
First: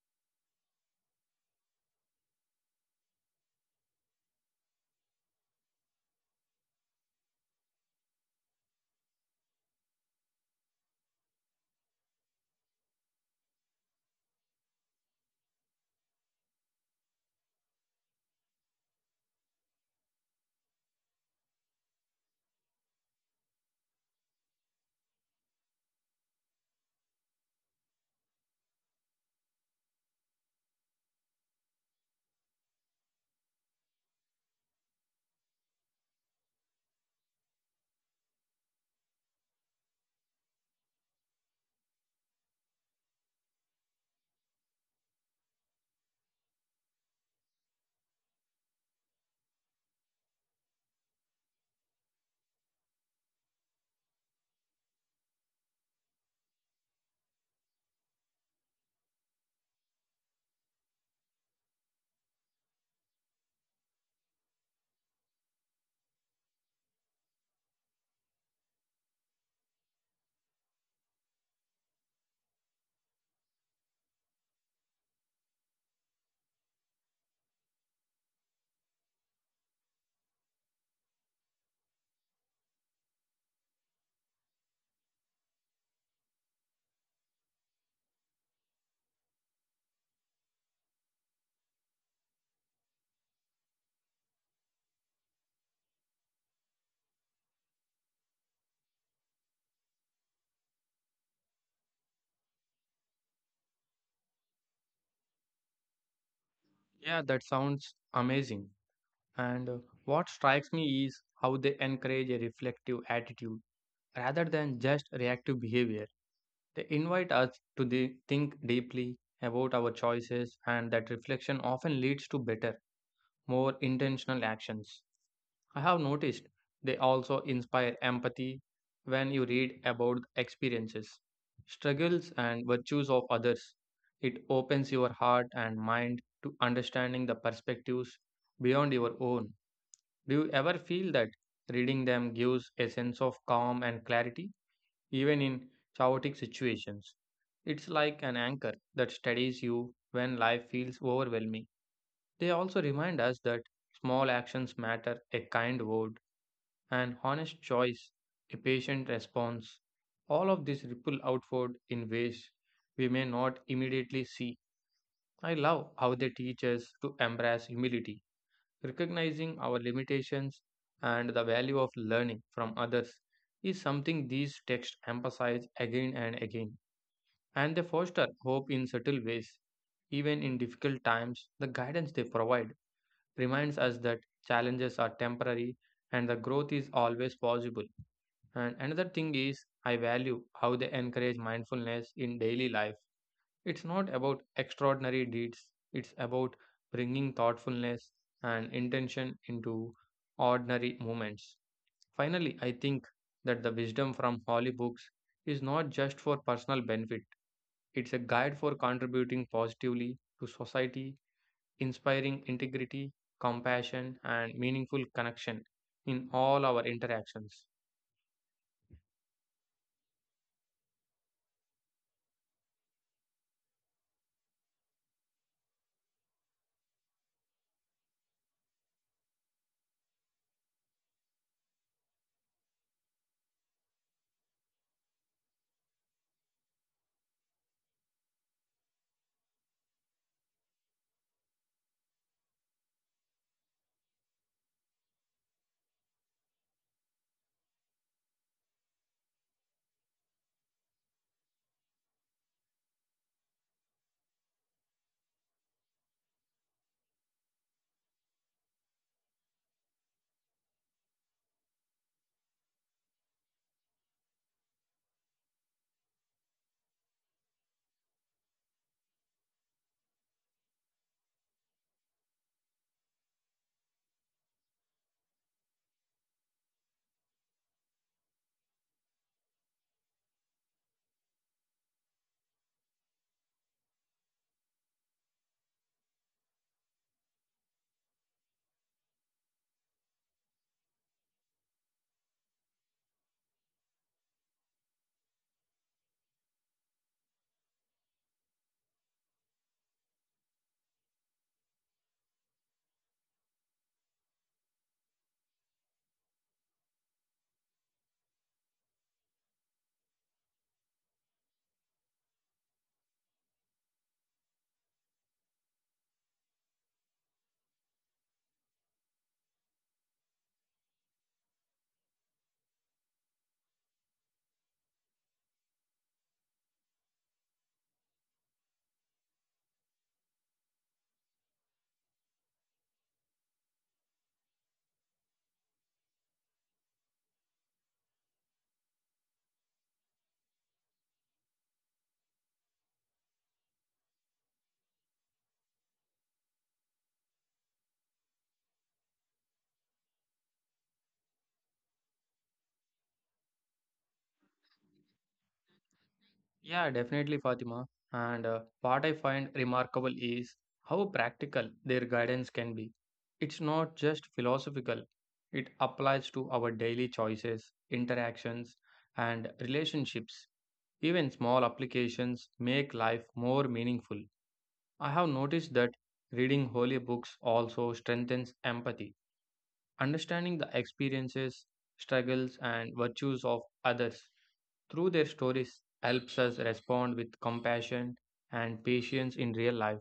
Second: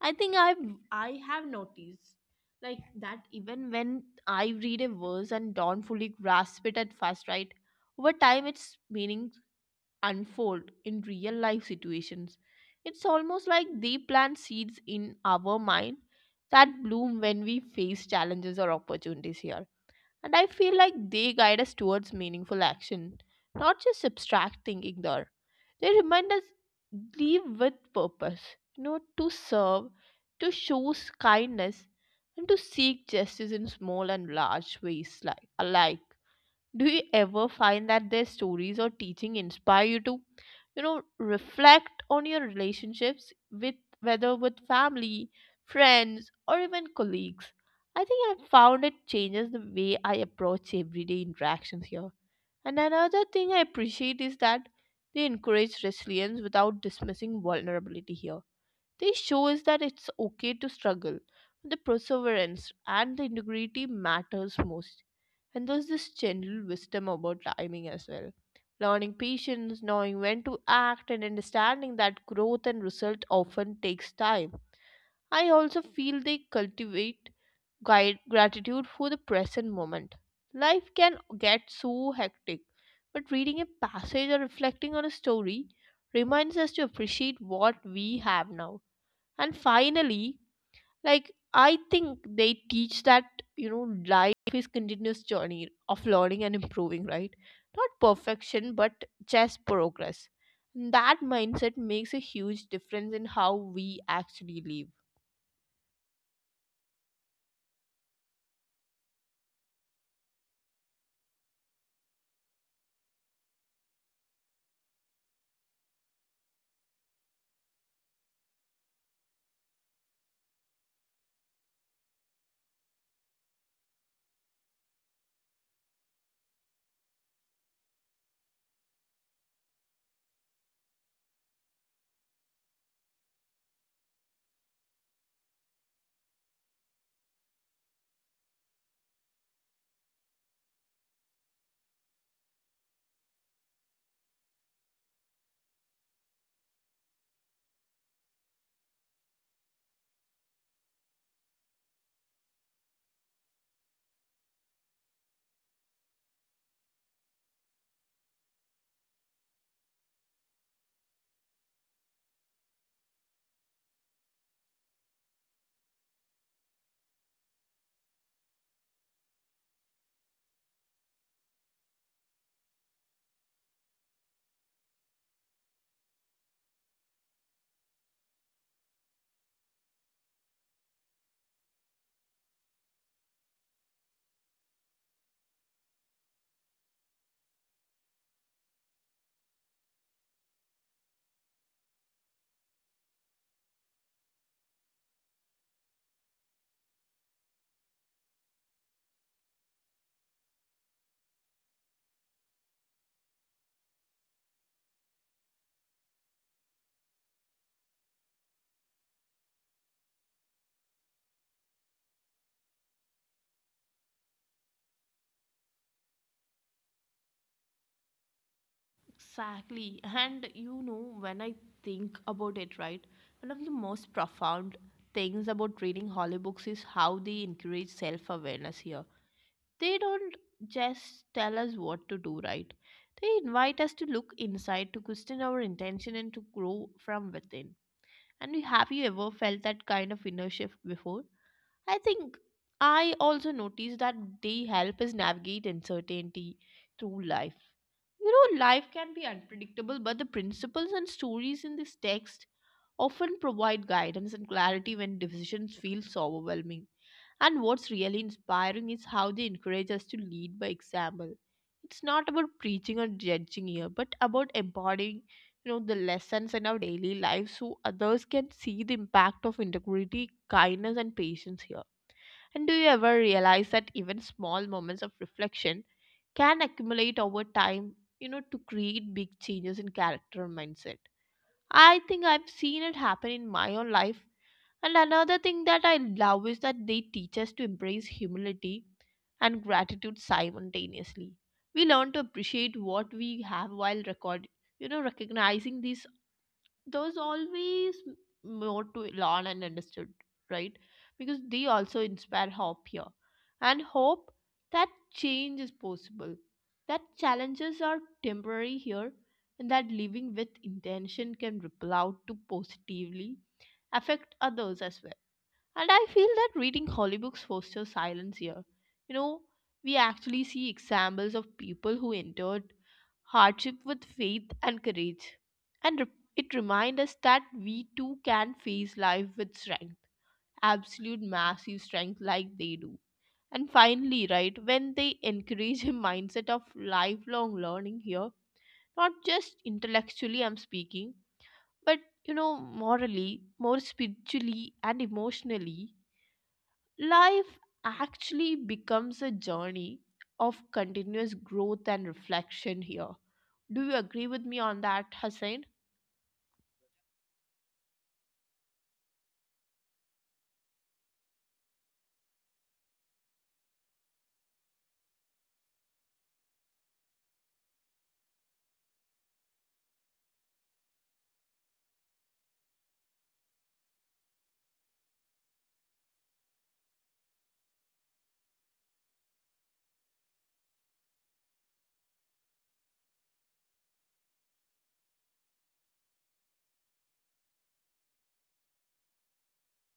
Speaker 1: I think I've I have noticed like that even when I read a verse and don't fully grasp it at first, right? Over time, its meaning unfold in real life situations. It's almost like they plant seeds in our mind that bloom when we face challenges or opportunities here. And I feel like they guide us towards meaningful action, not just abstract thinking there. They remind us live with purpose, to serve, to show kindness, and to seek justice in small and large ways like alike. Do you ever find that their stories or teaching inspire you to, reflect on your relationships with, whether with family, friends, or even colleagues? I think I've found it changes the way I approach everyday interactions here. And another thing I appreciate is that they encourage resilience without dismissing vulnerability here. This shows that it's okay to struggle. The perseverance and the integrity matters most. And there's this general wisdom about timing as well. Learning patience, knowing when to act, and understanding that growth and result often takes time. I also feel they cultivate gratitude for the present moment. Life can get so hectic, but reading a passage or reflecting on a story reminds us to appreciate what we have now. And finally, I think they teach that, you know life is continuous journey of learning and improving, right? Not perfection, but just progress. And that mindset makes a huge difference in how we actually live.
Speaker 2: Yeah, that sounds amazing. And what strikes me is how they encourage a reflective attitude rather than just reactive behavior. They invite us to think deeply about our choices, and that reflection often leads to better, more intentional actions. I have noticed they also inspire empathy when you read about the experiences, struggles, and virtues of others. It opens your heart and mind to understanding the perspectives beyond your own. Do you ever feel that reading them gives a sense of calm and clarity, even in chaotic situations? It's like an anchor that steadies you when life feels overwhelming. They also remind us that small actions matter: a kind word, an honest choice, a patient response. All of these ripple outward in ways we may not immediately see. I love how they teach us to embrace humility. Recognizing our limitations and the value of learning from others is something these texts emphasize again and again, and they foster hope in subtle ways. Even in difficult times, the guidance they provide reminds us that challenges are temporary and the growth is always possible. And another thing is, I value how they encourage mindfulness in daily life. It's not about extraordinary deeds, it's about bringing thoughtfulness and intention into ordinary moments. Finally, I think that the wisdom from holy books is not just for personal benefit, it's a guide for contributing positively to society, inspiring integrity, compassion, and meaningful connection in all our interactions.
Speaker 1: Exactly. And you know, when I think about it, right, one of the most profound things about reading holy books is how they encourage self awareness here. They don't just tell us what to do, right? They invite us to look inside, to question our intention, and to grow from within. And have you ever felt that kind of inner shift before? I think I also noticed that they help us navigate uncertainty through life. You know, life can be unpredictable, but the principles and stories in this text often provide guidance and clarity when decisions feel so overwhelming. And what's really inspiring is how they encourage us to lead by example. It's not about preaching or judging here, but about embodying, you know, the lessons in our daily lives so others can see the impact of integrity, kindness and patience here. And do you ever realize that even small moments of reflection can accumulate over time, you know, to create big changes in character and mindset? I think I've seen it happen in my own life. And another thing that I love is that they teach us to embrace humility and gratitude simultaneously. We learn to appreciate what we have while record, you know, recognizing these. There's always more to learn and understood, right? Because they also inspire hope here, and hope that change is possible, that challenges are temporary here, and that living with intention can ripple out to positively affect others as well. And I feel that reading holy books fosters silence here. You know, we actually see examples of people who endured hardship with faith and courage. And it reminds us that we too can face life with strength, absolute massive strength like they do. And finally, right, when they encourage a mindset of lifelong learning here, not just intellectually, I'm speaking, but you know, morally, more spiritually, and emotionally, life actually becomes a journey of continuous growth and reflection here. Do you agree with me on that, Hussein?
Speaker 2: Yeah, definitely, Fatima. And what I find remarkable is how practical their guidance can be. It's not just philosophical, it applies to our daily choices, interactions, and relationships. Even small applications make life more meaningful. I have noticed that reading holy books also strengthens empathy. Understanding the experiences, struggles, and virtues of others through their stories helps us respond with compassion and patience in real life.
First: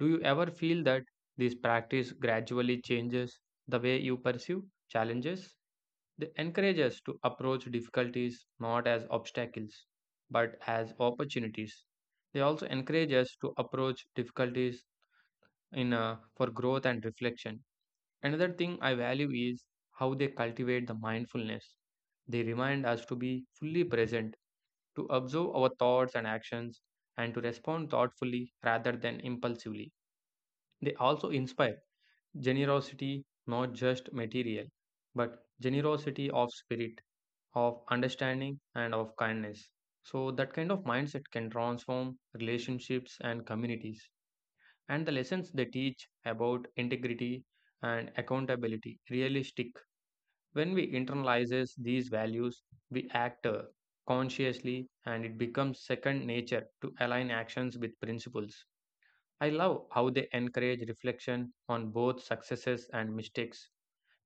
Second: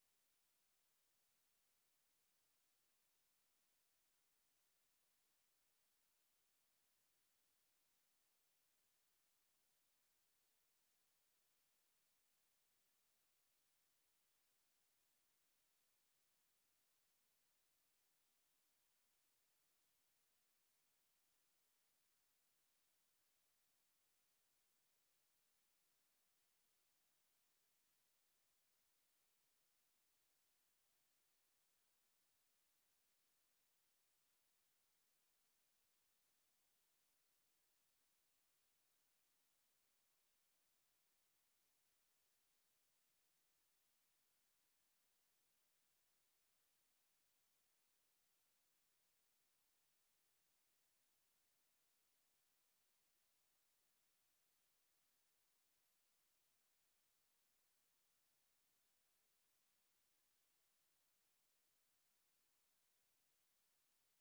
Speaker 2: Do you ever feel that this practice gradually changes the way you pursue challenges? They encourage us to approach difficulties not as obstacles but as opportunities. They also encourage us to approach difficulties in for growth and reflection. Another thing I value is how they cultivate the mindfulness. They remind us to be fully present, to observe our thoughts and actions, and to respond thoughtfully rather than impulsively. They also inspire generosity, not just material, but generosity of spirit, of understanding, and of kindness. So, that kind of mindset can transform relationships and communities, and the lessons they teach about integrity and accountability really stick. When we internalize these values, we act consciously, and it becomes second nature to align actions with principles. I love how they encourage reflection on both successes and mistakes.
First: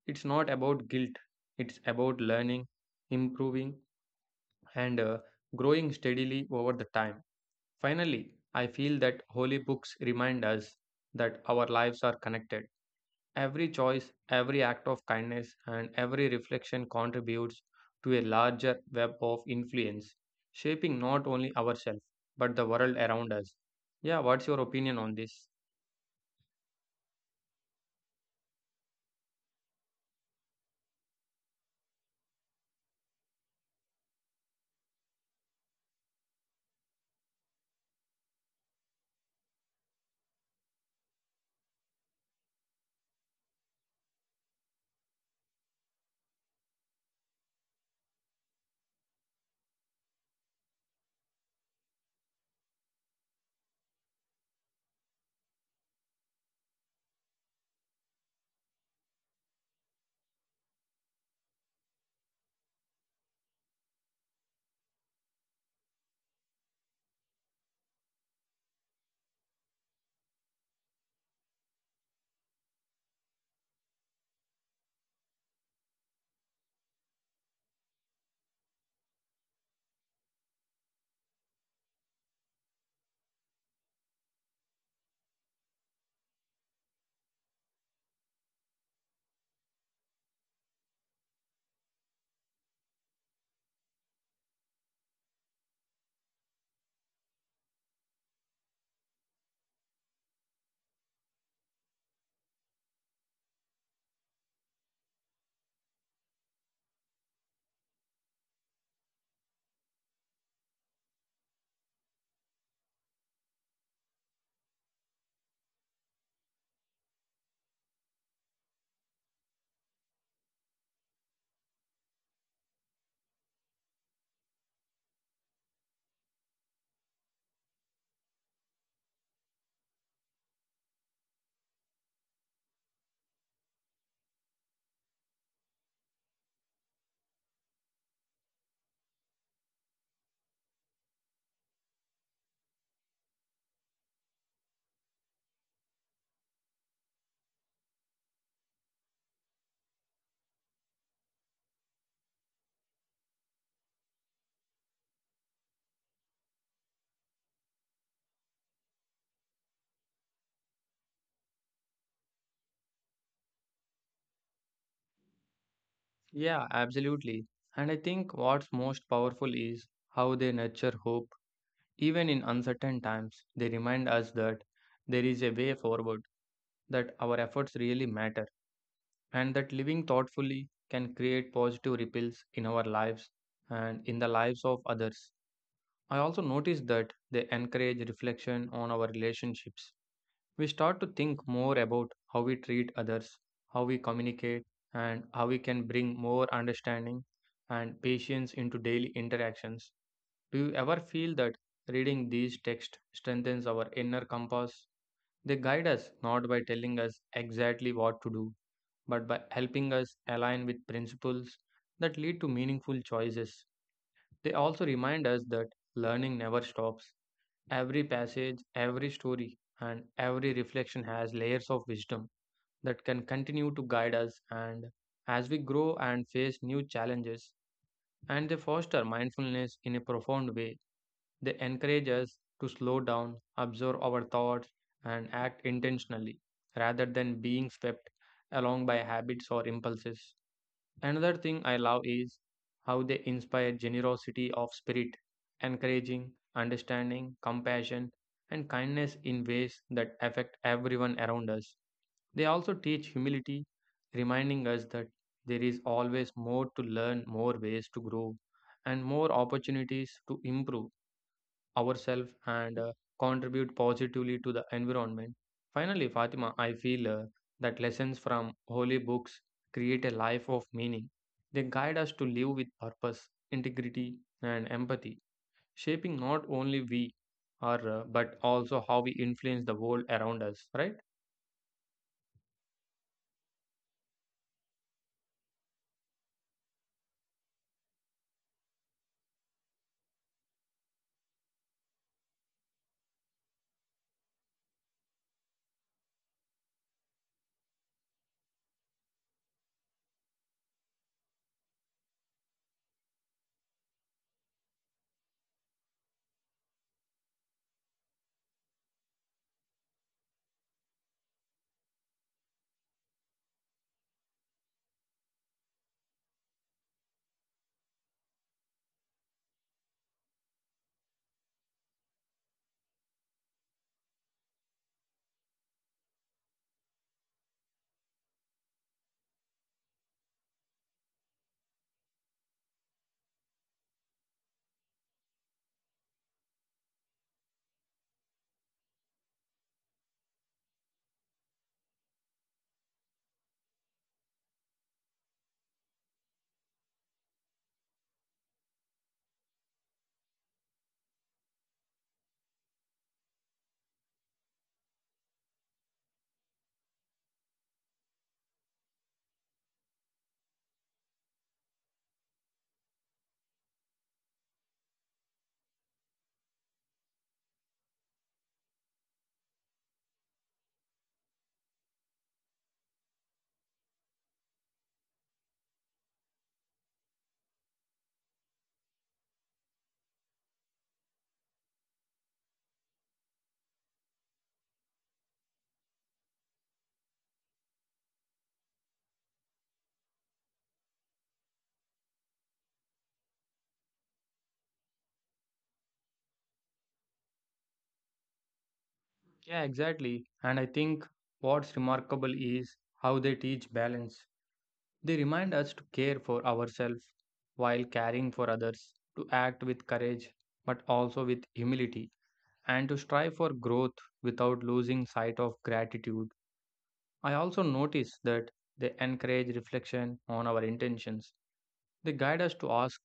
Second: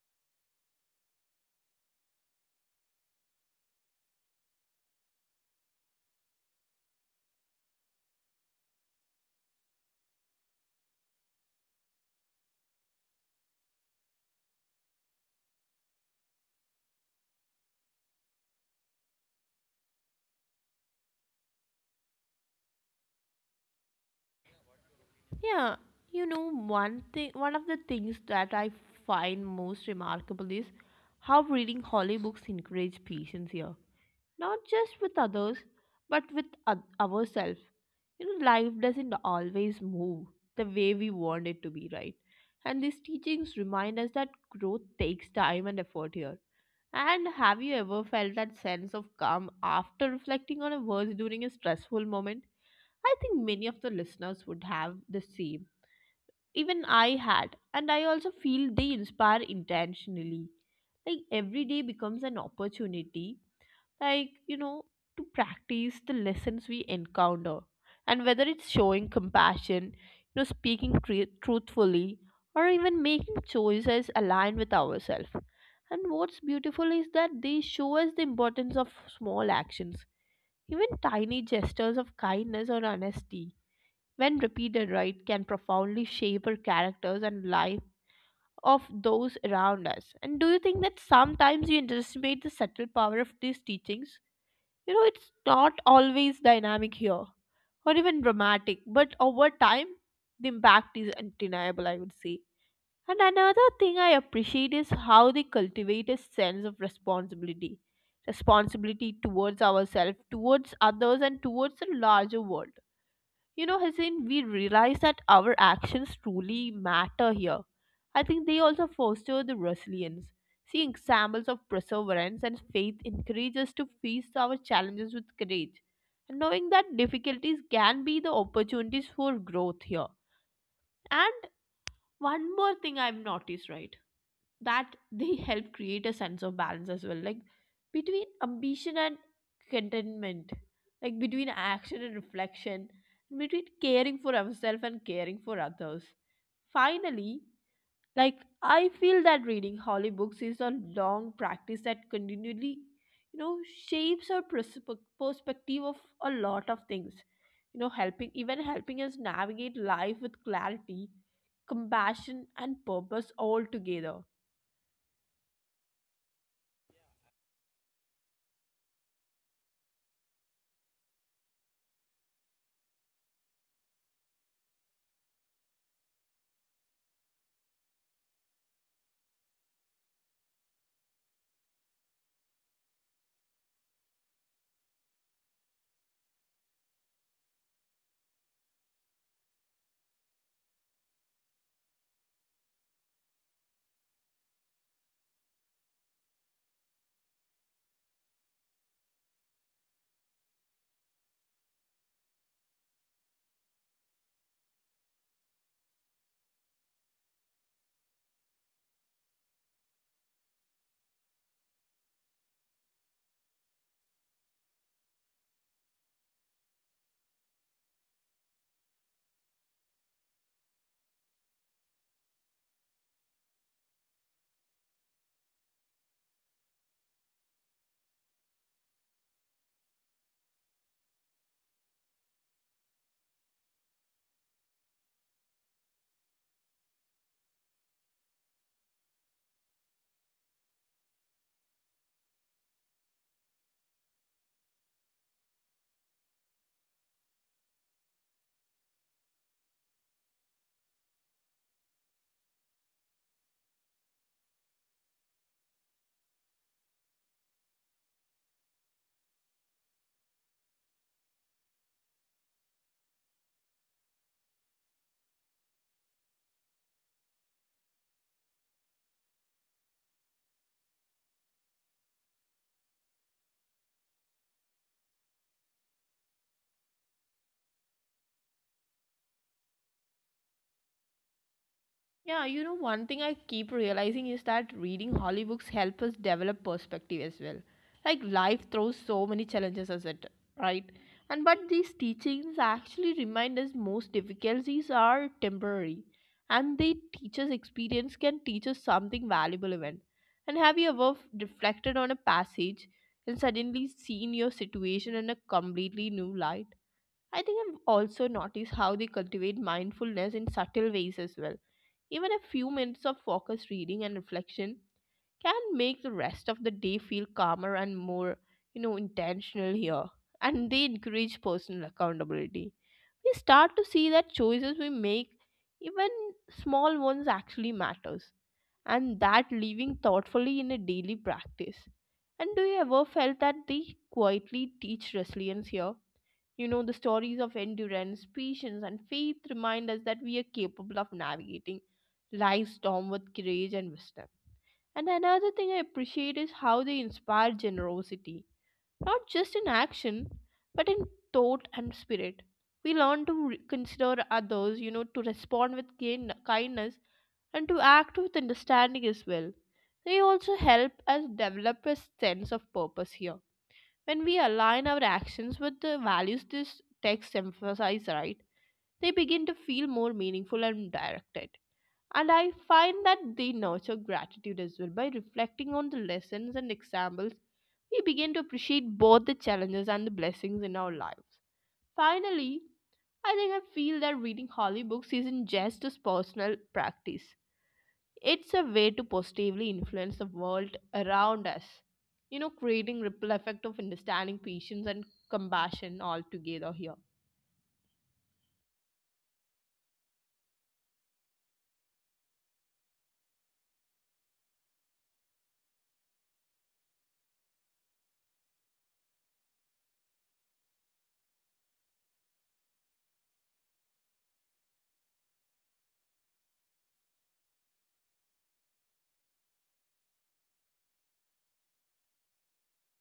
Speaker 2: It's not about guilt, it's about learning, improving, and growing steadily over the time. Finally, I feel that holy books remind us that our lives are connected. Every choice, every act of kindness, and every reflection contributes to a larger web of influence, shaping not only ourselves but the world around us. Yeah, what's your opinion on this?
Speaker 1: Yeah, you know, one thing, one of the things that I find most remarkable is how reading holy books encourage patience here. Not just with others, but with ourselves. You know, life doesn't always move the way we want it to be, right? And these teachings remind us that growth takes time and effort here. And have you ever felt that sense of calm after reflecting on a verse during a stressful moment? I think many of the listeners would have the same. Even I had, and I also feel they inspire intentionally. Like every day becomes an opportunity, like, you know, to practice the lessons we encounter. And whether it's showing compassion, you know, speaking truthfully, or even making choices aligned with ourselves. And what's beautiful is that they show us the importance of small actions, even tiny gestures of kindness or honesty when repeated right can profoundly shape our characters and life of those around us. And do you think that sometimes you underestimate the subtle power of these teachings? You know, it's not always dynamic here or even dramatic, but over time the impact is undeniable, I would say. And another thing I appreciate is how they cultivate a sense of responsibility, responsibility towards ourselves, towards others, and towards the larger world. You know, Hussein, we realize that our actions truly matter here. I think they also foster the resilience. Seeing examples of perseverance and faith encourage us to face our challenges with courage, and knowing that difficulties can be the opportunities for growth here. And one more thing I've noticed, right? That they help create a sense of balance as well, like between ambition and contentment, like between action and reflection, between caring for ourselves and caring for others. Finally, like, I feel that reading holy books is a long practice that continually, you know, shapes our perspective of a lot of things. You know, helping, even helping us navigate life with clarity, compassion, and purpose all together.
Speaker 2: Yeah, absolutely. And I think what's most powerful is how they nurture hope. Even in uncertain times, they remind us that there is a way forward, that our efforts really matter and that living thoughtfully can create positive ripples in our lives and in the lives of others. I also noticed that they encourage reflection on our relationships. We start to think more about how we treat others, how we communicate, and how we can bring more understanding and patience into daily interactions. Do you ever feel that reading these texts strengthens our inner compass? They guide us not by telling us exactly what to do, but by helping us align with principles that lead to meaningful choices. They also remind us that learning never stops. Every passage, every story, and every reflection has layers of wisdom that can continue to guide us, and as we grow and face new challenges, and they foster mindfulness in a profound way. They encourage us to slow down, observe our thoughts, and act intentionally rather than being swept along by habits or impulses. Another thing I love is how they inspire generosity of spirit, encouraging understanding, compassion, and kindness in ways that affect everyone around us. They also teach humility, reminding us that there is always more to learn, more ways to grow, and more opportunities to improve ourselves and contribute positively to the environment. Finally, Fatima, I feel that lessons from holy books create a life of meaning. They guide us to live with purpose, integrity, and empathy, shaping not only we are, but also how we influence the world around us, right?
Speaker 1: Yeah, you know, one thing I keep realizing is that reading Holly books help us develop perspective as well. Like life throws so many challenges at it, right? And but these teachings actually remind us most difficulties are temporary, and the teacher's experience can teach us something valuable even. And have you ever reflected on a passage and suddenly seen your situation in a completely new light? I think I've also noticed how they cultivate mindfulness in subtle ways as well. Even a few minutes of focused reading and reflection can make the rest of the day feel calmer and more, you know, intentional here. And they encourage personal accountability. We start to see that choices we make, even small ones, actually matters, and that living thoughtfully in a daily practice. And do you ever felt that they quietly teach resilience here? You know, the stories of endurance, patience, and faith remind us that we are capable of navigating life's storm with courage and wisdom. And another thing I appreciate is how they inspire generosity, not just in action, but in thought and spirit. We learn to consider others, you know, to respond with kindness and to act with understanding as well. They also help us develop a sense of purpose here. When we align our actions with the values this text emphasizes, right, they begin to feel more meaningful and directed. And I find that they nurture gratitude as well by reflecting on the lessons and examples. We begin to appreciate both the challenges and the blessings in our lives. Finally, I think I feel that reading holy books isn't just a personal practice. It's a way to positively influence the world around us. You know, creating ripple effect of understanding patience and compassion all together here.
Speaker 2: Yeah, exactly. And I think what's remarkable is how they teach balance. They remind us to care for ourselves while caring for others, to act with courage but also with humility, and to strive for growth without losing sight of gratitude. I also notice that they encourage reflection on our intentions. They guide us to ask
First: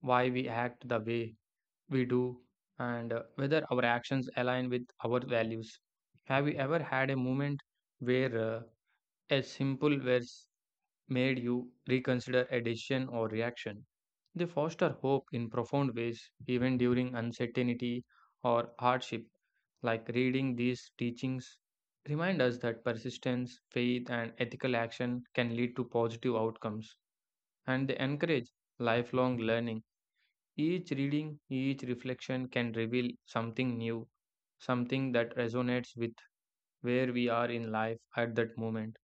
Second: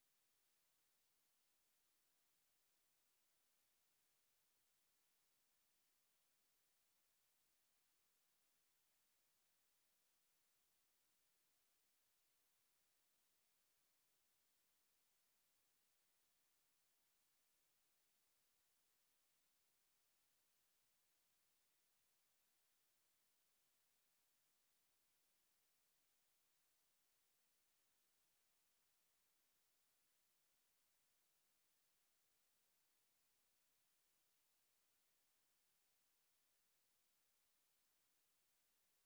Speaker 2: why we act the way we do, and whether our actions align with our values. Have you ever had a moment where a simple verse made you reconsider a decision or reaction? They foster hope in profound ways, even during uncertainty or hardship. Like, reading these teachings remind us that persistence, faith, and ethical action can lead to positive outcomes, and they encourage lifelong learning. Each reading, each reflection can reveal something new, something that resonates with where we are in life at that moment.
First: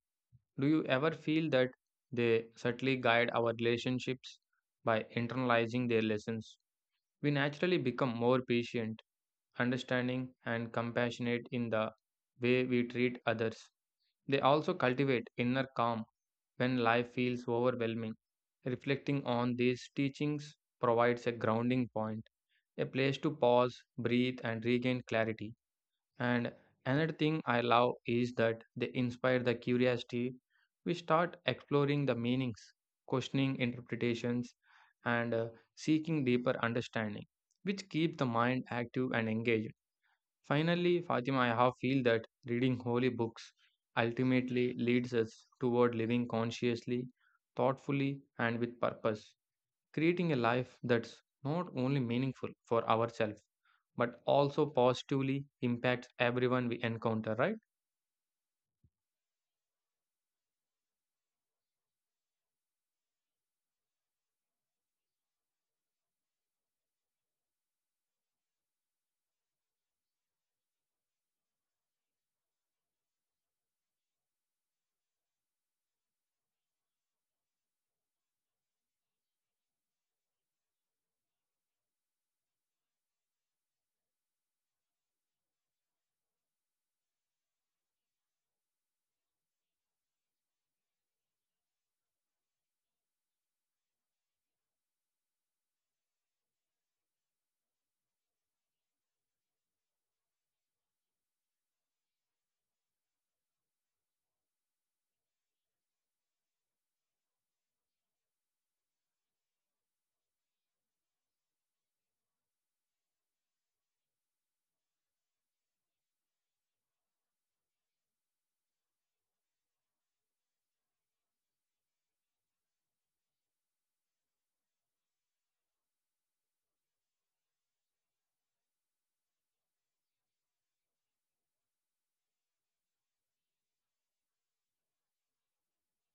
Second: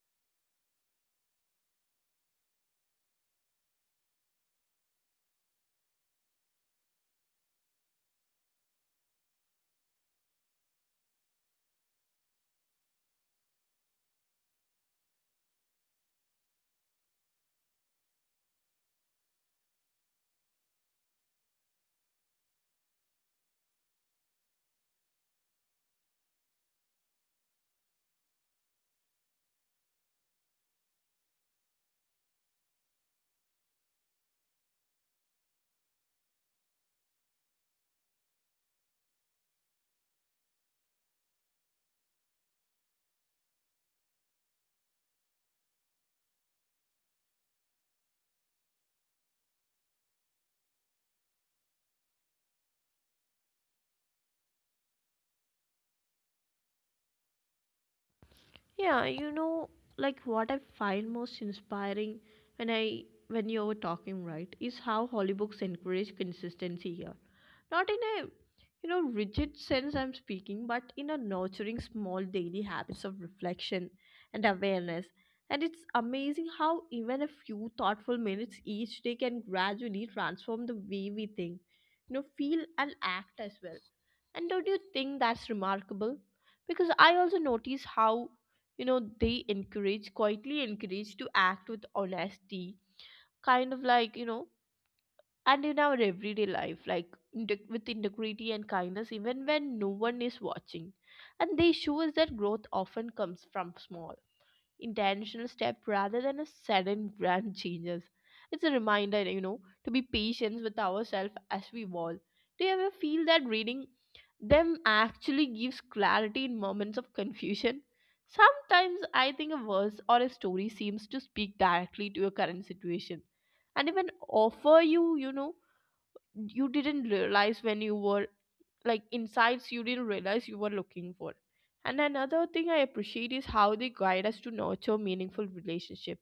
Speaker 2: Do you ever feel that they subtly guide our relationships by internalizing their lessons? We naturally become more patient, understanding, and compassionate in the way we treat others. They also cultivate inner calm when life feels overwhelming. Reflecting on these teachings provides a grounding point, a place to pause, breathe, and regain clarity. And another thing I love is that they inspire the curiosity. We start exploring the meanings, questioning interpretations, and seeking deeper understanding, which keep the mind active and engaged. Finally, Fatima, I have feel that reading holy books ultimately leads us toward living consciously, thoughtfully, and with purpose, creating a life that's not only meaningful for ourselves but also positively impacts everyone we encounter, right?
Speaker 1: Yeah, you know, like what I find most inspiring when I when you were talking right is how holy books encourage consistency here. Not in a, you know, rigid sense I'm speaking, but in a nurturing small daily habits of reflection and awareness. And it's amazing how even a few thoughtful minutes each day can gradually transform the way we think, you know, feel and act as well. And don't you think that's remarkable? Because I also notice how, you know, they encourage quietly encourage to act with honesty, kind of like, you know, and in our everyday life like with integrity and kindness even when no one is watching. And they show us that growth often comes from small intentional step rather than a sudden grand changes. It's a reminder, you know, to be patient with ourselves as we evolve. Do you ever feel that reading them actually gives clarity in moments of confusion? Sometimes I think a verse or a story seems to speak directly to your current situation and even offer you, you know, you didn't realize when you were like insights you didn't realize you were looking for. And another thing I appreciate is how they guide us to nurture meaningful relationship.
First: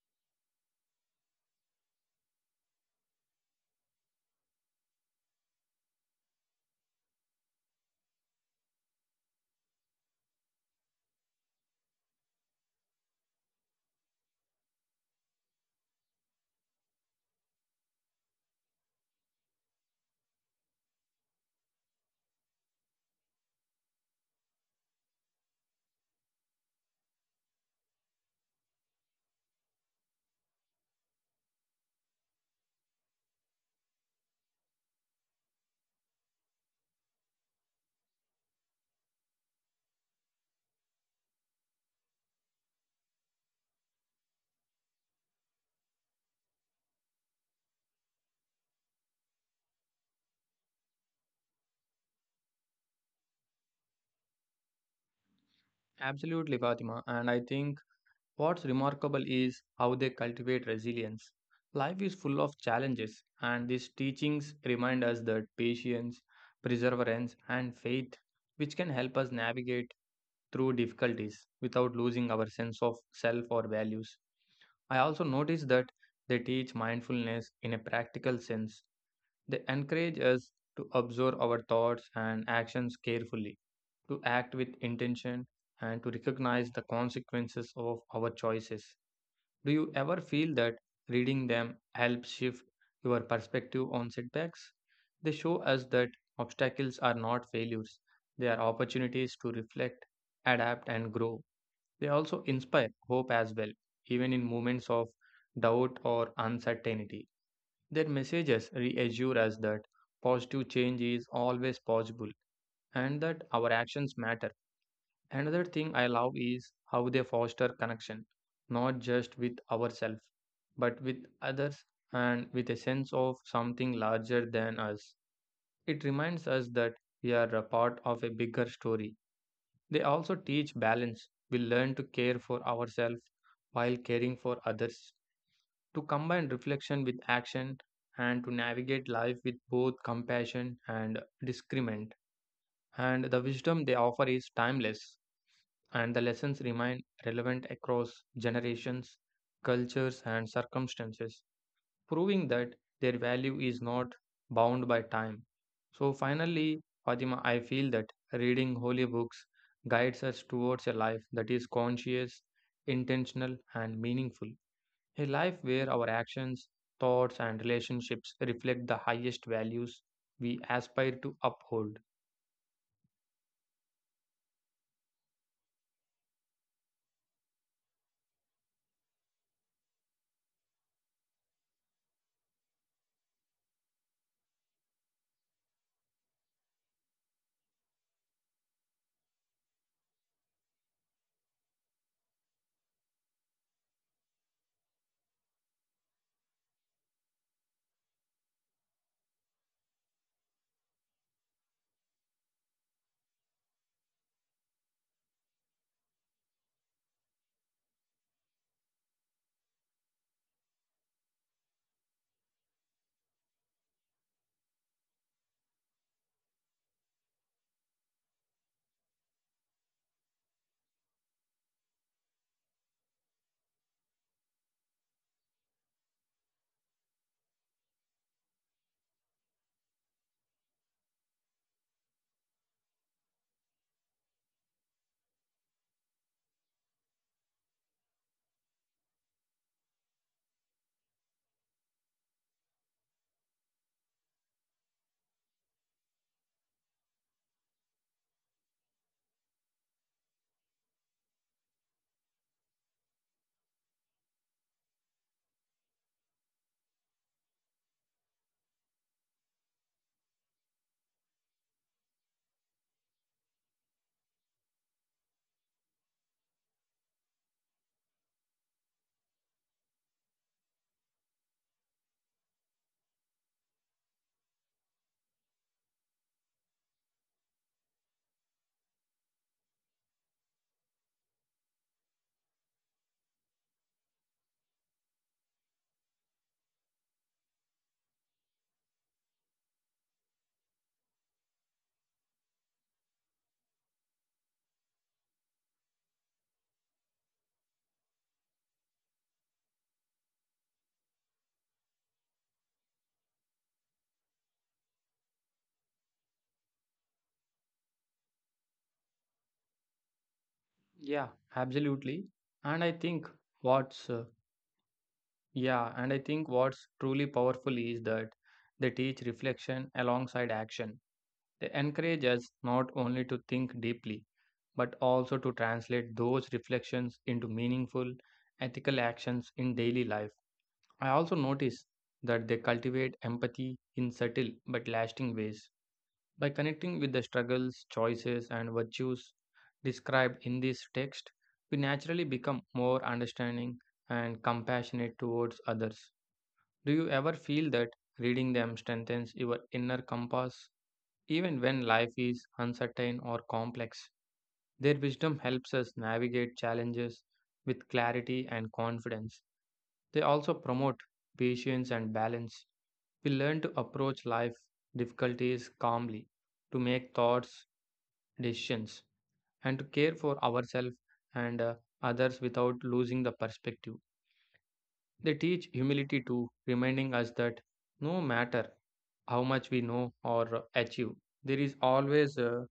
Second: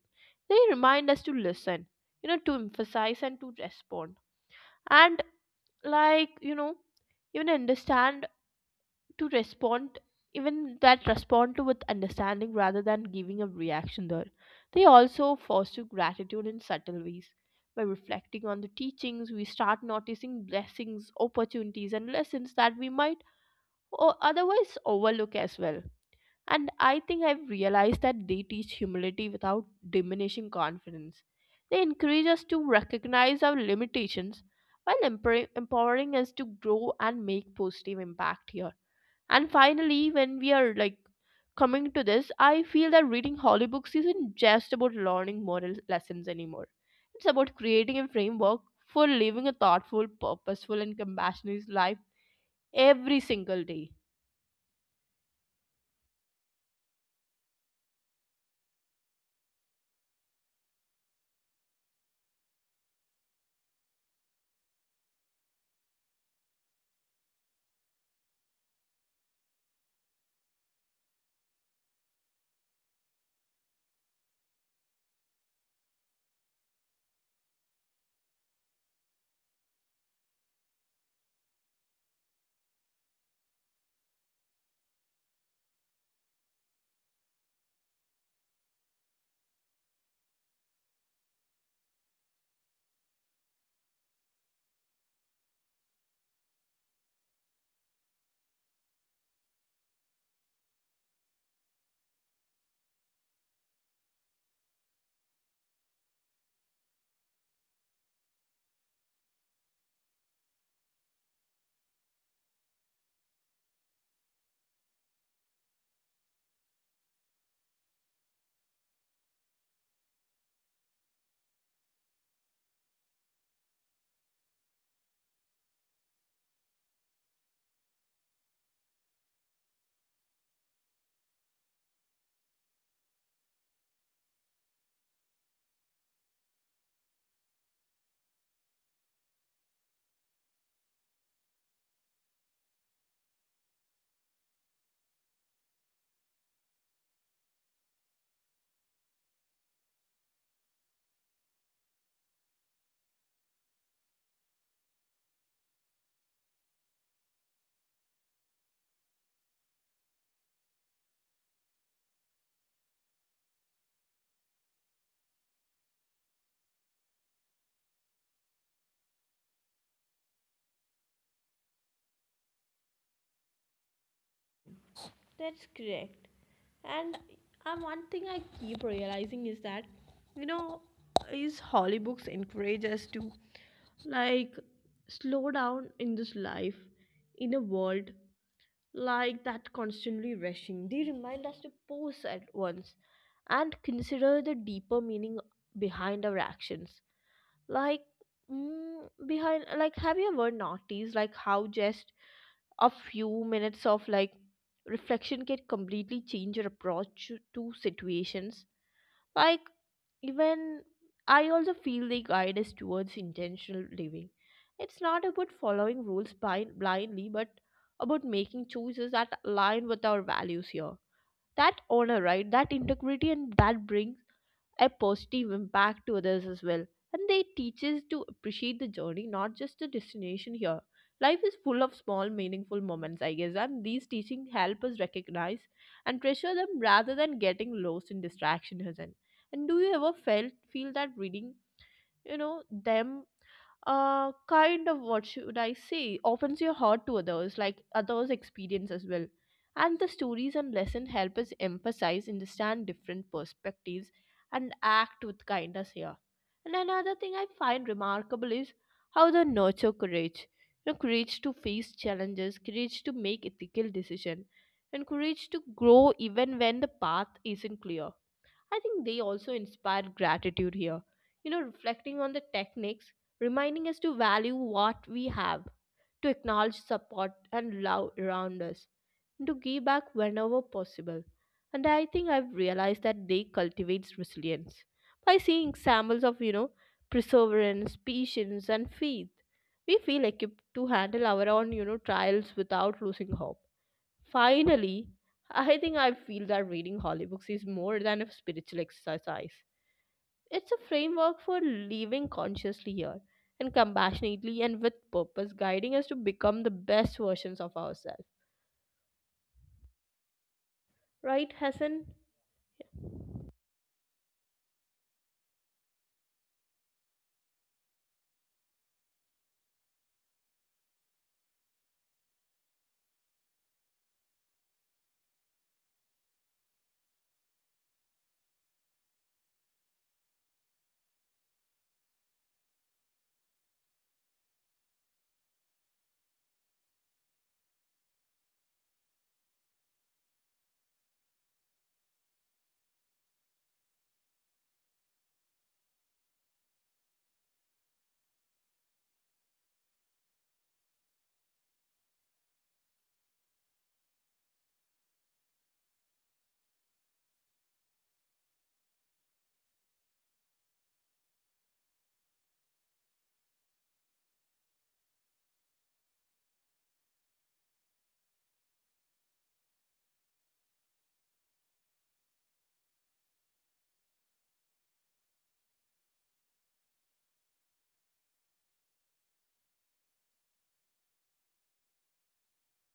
Speaker 1: They remind us to listen, you know, to emphasize and to respond. And like, you know, even understand to respond even that respond to with understanding rather than giving a reaction there. They also foster gratitude in subtle ways. By reflecting on the teachings, we start noticing blessings, opportunities, and lessons that we might or otherwise overlook as well. And I think I've realized that they teach humility without diminishing confidence. They encourage us to recognize our limitations while empowering us to grow and make positive impact here. And finally, when we are like coming to this, I feel that reading holy books isn't just about learning moral lessons anymore. It's about creating a framework for living a thoughtful, purposeful, and compassionate life every single day.
Speaker 2: Absolutely, Fatima, and I think what's remarkable is how they cultivate resilience. Life is full of challenges, and these teachings remind us that patience, perseverance, and faith, which can help us navigate through difficulties without losing our sense of self or values. I also notice that they teach mindfulness in a practical sense. They encourage us to observe our thoughts and actions carefully, to act with intention, and to recognize the consequences of our choices. Do you ever feel that reading them helps shift your perspective on setbacks? They show us that obstacles are not failures, they are opportunities to reflect, adapt, and grow. They also inspire hope as well, even in moments of doubt or uncertainty. Their messages reassure us that positive change is always possible and that our actions matter. Another thing I love is how they foster connection, not just with ourselves, but with others and with a sense of something larger than us. It reminds us that we are a part of a bigger story. They also teach balance. We learn to care for ourselves while caring for others, to combine reflection with action, and to navigate life with both compassion and discernment. And the wisdom they offer is timeless, and the lessons remain relevant across generations, cultures, and circumstances, proving that their value is not bound by time. So, finally, Fatima, I feel that reading holy books guides us towards a life that is conscious, intentional, and meaningful. A life where our actions, thoughts, and relationships reflect the highest values we aspire to uphold.
Speaker 1: That's correct. And one thing I keep realizing is that, you know, is Holly books encourage us to, like, slow down in this life, in a world like that constantly rushing. They remind us to pause at once and consider the deeper meaning behind our actions, like, mm, behind like have you ever noticed like how just a few minutes of like reflection can completely change your approach to situations, like, even. I also feel the guide is towards intentional living. It's not about following rules blindly, but about making choices that align with our values here, that honor right that integrity and that brings a positive impact to others as well. And they teach us to appreciate the journey, not just the destination here. Life is full of small, meaningful moments, I guess, and these teachings help us recognize and treasure them rather than getting lost in distraction, Hassan. And do you ever felt feel that reading, you know, them, kind of what should I say, opens your heart to others, like others experience as well. And the stories and lesson help us emphasize understand different perspectives and act with kindness here. And another thing I find remarkable is how they nurture courage. You know, courage to face challenges, courage to make ethical decision, and courage to grow even when the path isn't clear. I think they also inspire gratitude here. You know, reflecting on the techniques, reminding us to value what we have, to acknowledge support and love around us, and to give back whenever possible. And I think I've realized that they cultivates resilience by seeing examples of, you know, perseverance, patience, and faith. We feel equipped to handle our own, you know, trials without losing hope. Finally, I think I feel that reading holy books is more than a spiritual exercise. It's a framework for living consciously here and compassionately and with purpose, guiding us to become the best versions of ourselves.
Speaker 2: Yeah,
Speaker 1: Right, Hassan?
Speaker 2: absolutely. And I think what's uh, what's truly powerful is that they teach reflection alongside action. They encourage us not only to think deeply, but also to translate those reflections into meaningful, ethical actions in daily life. I also notice that they cultivate empathy in subtle but lasting ways. By connecting with the struggles, choices, and virtues described in this text, we naturally become more understanding and compassionate towards others. Do you ever feel that reading them strengthens your inner compass even when life is uncertain or complex? Their wisdom helps us navigate challenges with clarity and confidence. They also promote patience and balance. We learn to approach life difficulties calmly, to make thoughts, decisions, and to care for ourselves and others without losing the perspective. They teach humility too, reminding us that no matter how much we know or achieve, there is always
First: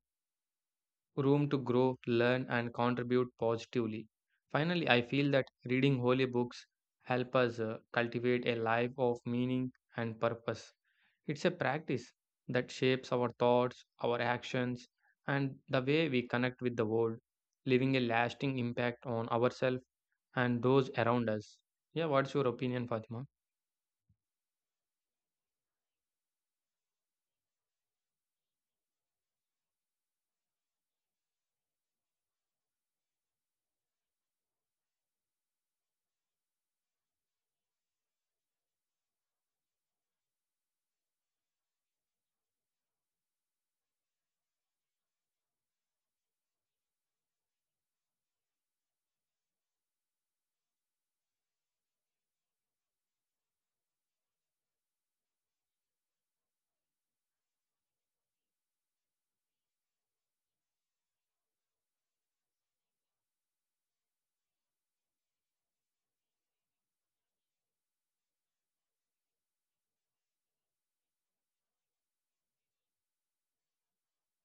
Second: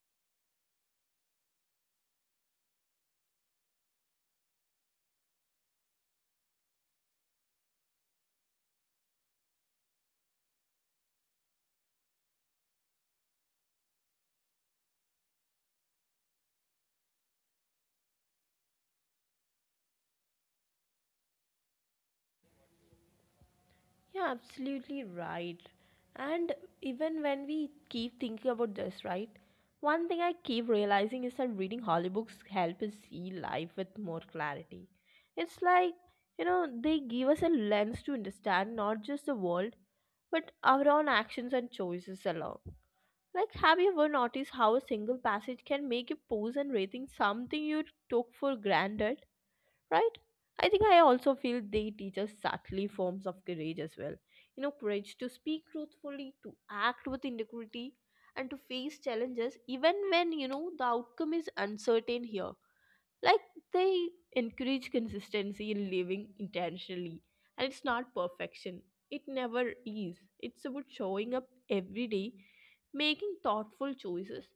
Speaker 2: room to grow, learn, and contribute positively. Finally, I feel that reading holy books help us cultivate a life of meaning and purpose. It's a practice that shapes our thoughts, our actions, and the way we connect with the world, leaving a lasting impact on ourselves and those around us. Yeah, what's your opinion, Fatima?
Speaker 1: Yeah, absolutely right. And even when we keep thinking about this, right? One thing I keep realizing is that reading Holly books help us see life with more clarity. It's like, you know, they give us a lens to understand not just the world, but our own actions and choices alone. Like, have you ever noticed how a single passage can make you pause and rethink something you took for granted, right? I think I also feel they teach us subtly forms of courage as well. You know, courage to speak truthfully, to act with integrity, and to face challenges, even when, you know, the outcome is uncertain here. Like, they encourage consistency in living intentionally, and it's not perfection. It never is. It's about showing up every day, making thoughtful choices,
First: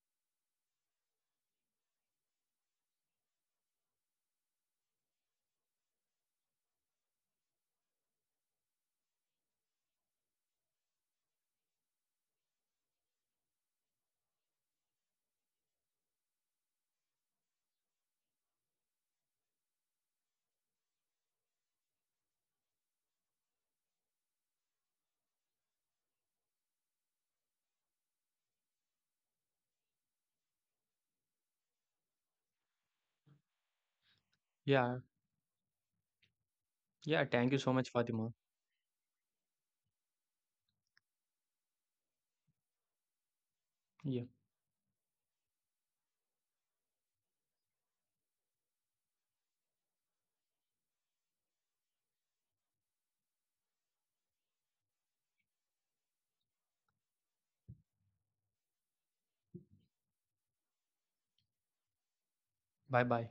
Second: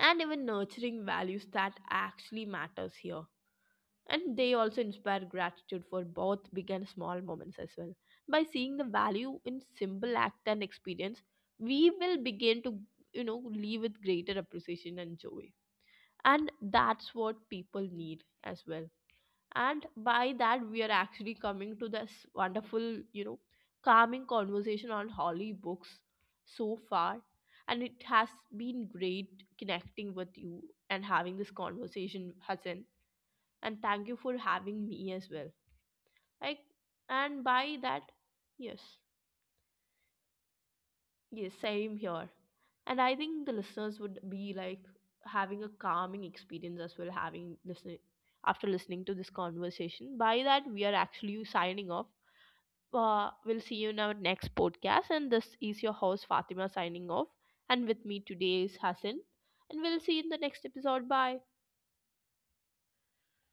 Speaker 1: and even nurturing values that actually matters here. And they also inspire gratitude for both big and small moments as well, by seeing the value in simple act and experience, we will begin to, you know, live with greater appreciation and joy. And that's what people need as well. And by that we are actually coming to this wonderful, you know, calming conversation on holly books so far. And it has been great connecting with you and having this conversation, Hassan. And thank you for having
Speaker 2: Yeah.
Speaker 1: me as well. Like,
Speaker 2: Yeah,
Speaker 1: and
Speaker 2: thank you
Speaker 1: by
Speaker 2: so
Speaker 1: that,
Speaker 2: much, Fatima.
Speaker 1: yes, yes, same here. And I think the listeners would
Speaker 2: Yeah,
Speaker 1: be like having a calming experience as well, having listening after listening to this conversation. By that, we are actually signing off. We'll see you in our next podcast. And this is your host Fatima signing off, and with me today is Hassan. And we'll see you in the next episode. Bye.
Speaker 2: bye bye.